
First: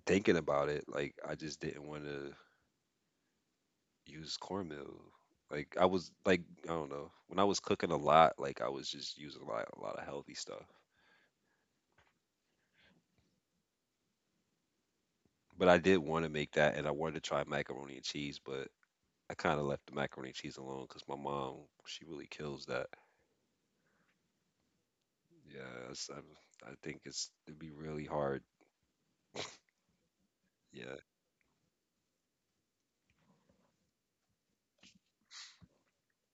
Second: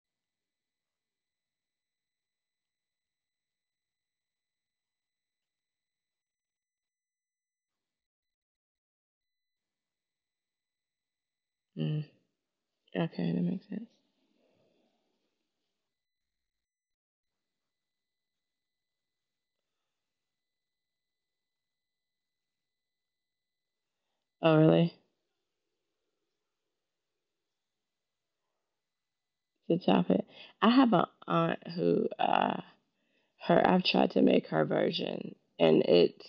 S1: thinking about it, like I just didn't want to use cornmeal. Like I was like, I don't know, when I was cooking a lot, like I was just using a lot a lot of healthy stuff.
S2: Mm. Okay, that makes sense.
S1: But I did want to make that, and I wanted to try macaroni and cheese, but I kind of left the macaroni and cheese alone because my mom, she really kills that.
S2: Oh, really?
S1: Yeah, it's, I, I think it's it'd be really hard.
S2: To top it. I
S1: Yeah,
S2: have an aunt who uh her I've tried to make her version and it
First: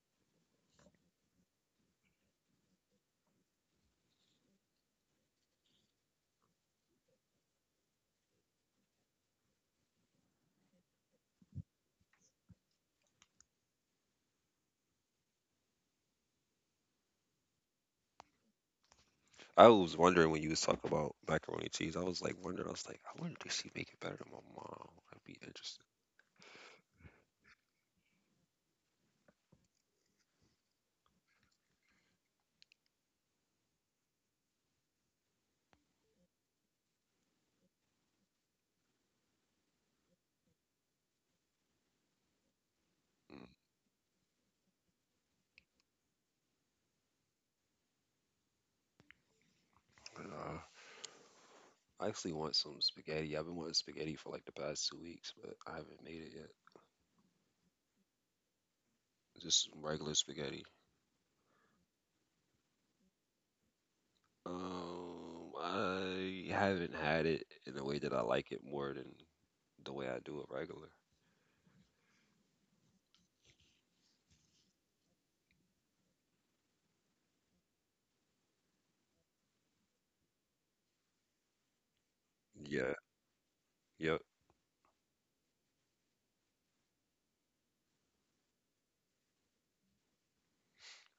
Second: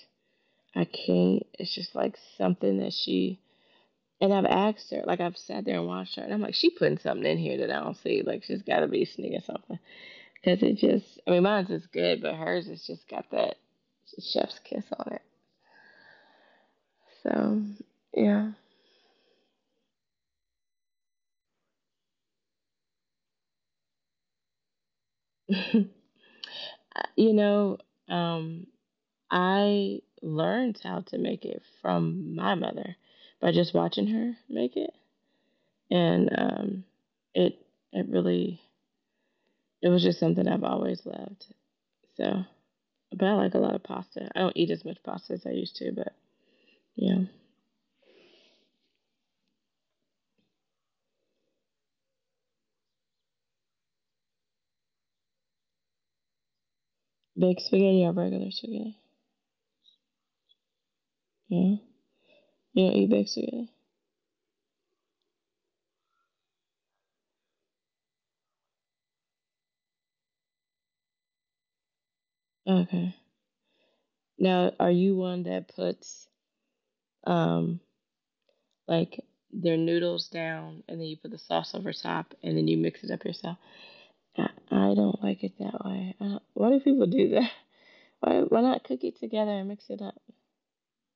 S2: I can't it's just like something that she and I've asked her, like I've sat there and watched her, and I'm like, she putting something in here that I don't see. Like she's got to be sneaking something, because it just, I mean, mine's is good, but hers has just got that chef's kiss on it. So yeah,
S1: I was wondering when you was talking about macaroni and cheese, I was like wondering, I was like, I wonder does she make it better than my mom? That'd be interesting.
S2: you know, um, I learned how to make it from my mother by just watching her make it, and um, it it really it was just something I've always loved. So, but I
S1: Mm,
S2: like a lot of pasta. I don't eat as much pasta as I used to, but yeah,
S1: but, uh, I actually want some spaghetti. I've been wanting spaghetti for like the past two weeks, but I haven't made it yet.
S2: baked spaghetti or regular spaghetti.
S1: Just regular spaghetti.
S2: Yeah, you don't eat baked spaghetti.
S1: Um, I haven't had it in a way that I like it more than the way I do it regular.
S2: Okay. Now, are you one that puts um like their noodles down and then you put the sauce over top and then you
S1: Yeah,
S2: mix it up yourself?
S1: yep.
S2: I, I don't like it that way. I don't, why do people do that? Why why not cook it together and mix it up?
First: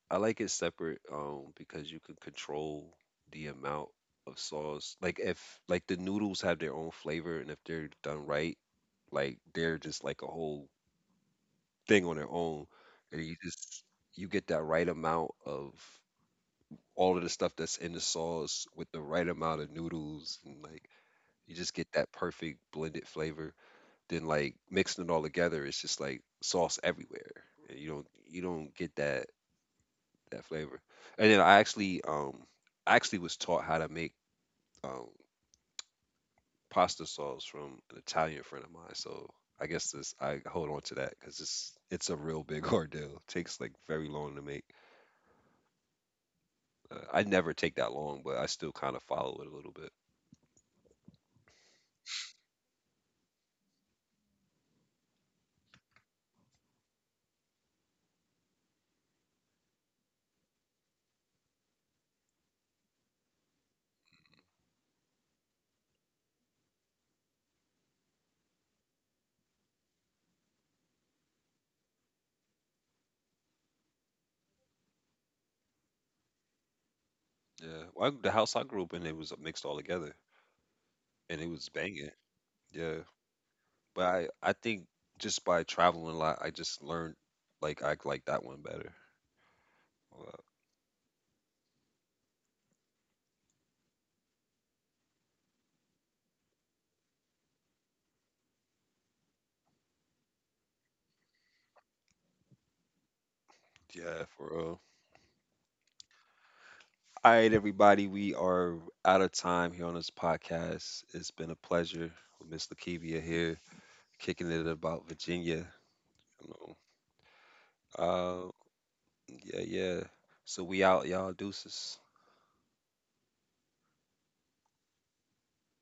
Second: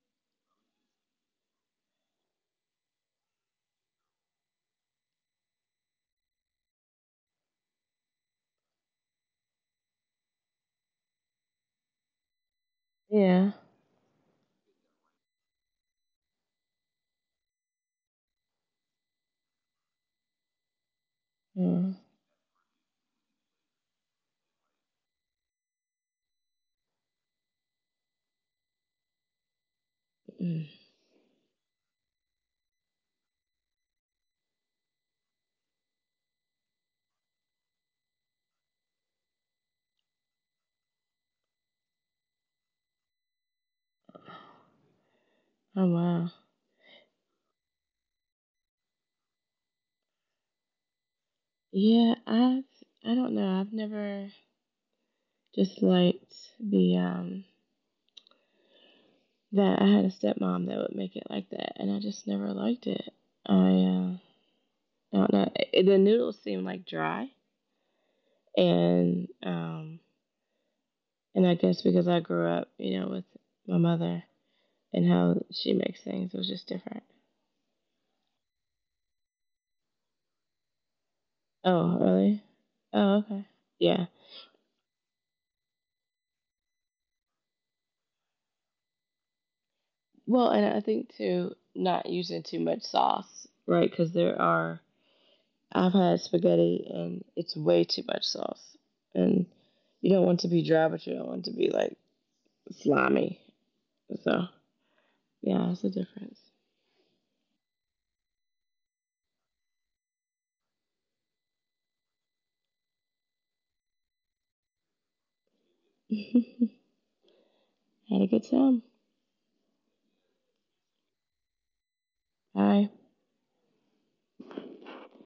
S1: I like it separate, um, because you can control the amount of sauce. Like if like the noodles have their own flavor, and if they're done right, like they're just like a whole thing on their own, and you
S2: Yeah.
S1: just you get that right amount of all of the stuff that's in the sauce with the right amount of noodles, and like you just get
S2: Mm.
S1: that perfect blended flavor. Then like mixing it all together, it's just like sauce everywhere. And you don't you don't get that that
S2: Mm.
S1: flavor. And then I actually um I actually was taught how to make um pasta sauce from an Italian friend of mine. So I guess this, I hold on to that because it's it's a real big ordeal. It takes like very long to make.
S2: Oh wow.
S1: Uh, I never take that long, but I still kind of follow it a little.
S2: Yeah, I've I don't know. I've never just liked the um that I had a stepmom that would make it like that, and I just never liked it. I uh, I don't know. It, the noodles seemed like dry, and um and I guess because I grew up, you know, with my mother and how she makes things, it was just different.
S1: Yeah, well, I- the house I grew up in, it was mixed all together, and it was
S2: Oh,
S1: banging.
S2: really?
S1: Yeah,
S2: Oh, okay. Yeah.
S1: but I I think just by traveling a lot, I just learned like I like that one better. Well,
S2: Well, and I think too, not using too much sauce, right? Because there are, I've had spaghetti and it's way too much sauce. And you don't want to be dry, but you don't want to be like slimy.
S1: yeah,
S2: So,
S1: for real.
S2: yeah, it's a difference.
S1: All right, everybody, we are out of time here on this podcast. It's been a pleasure with Miss Lakivia here, kicking it about Virginia. You know,
S2: Had a good
S1: uh,
S2: time.
S1: yeah, yeah. So we out, y'all. Deuces.
S2: Bye.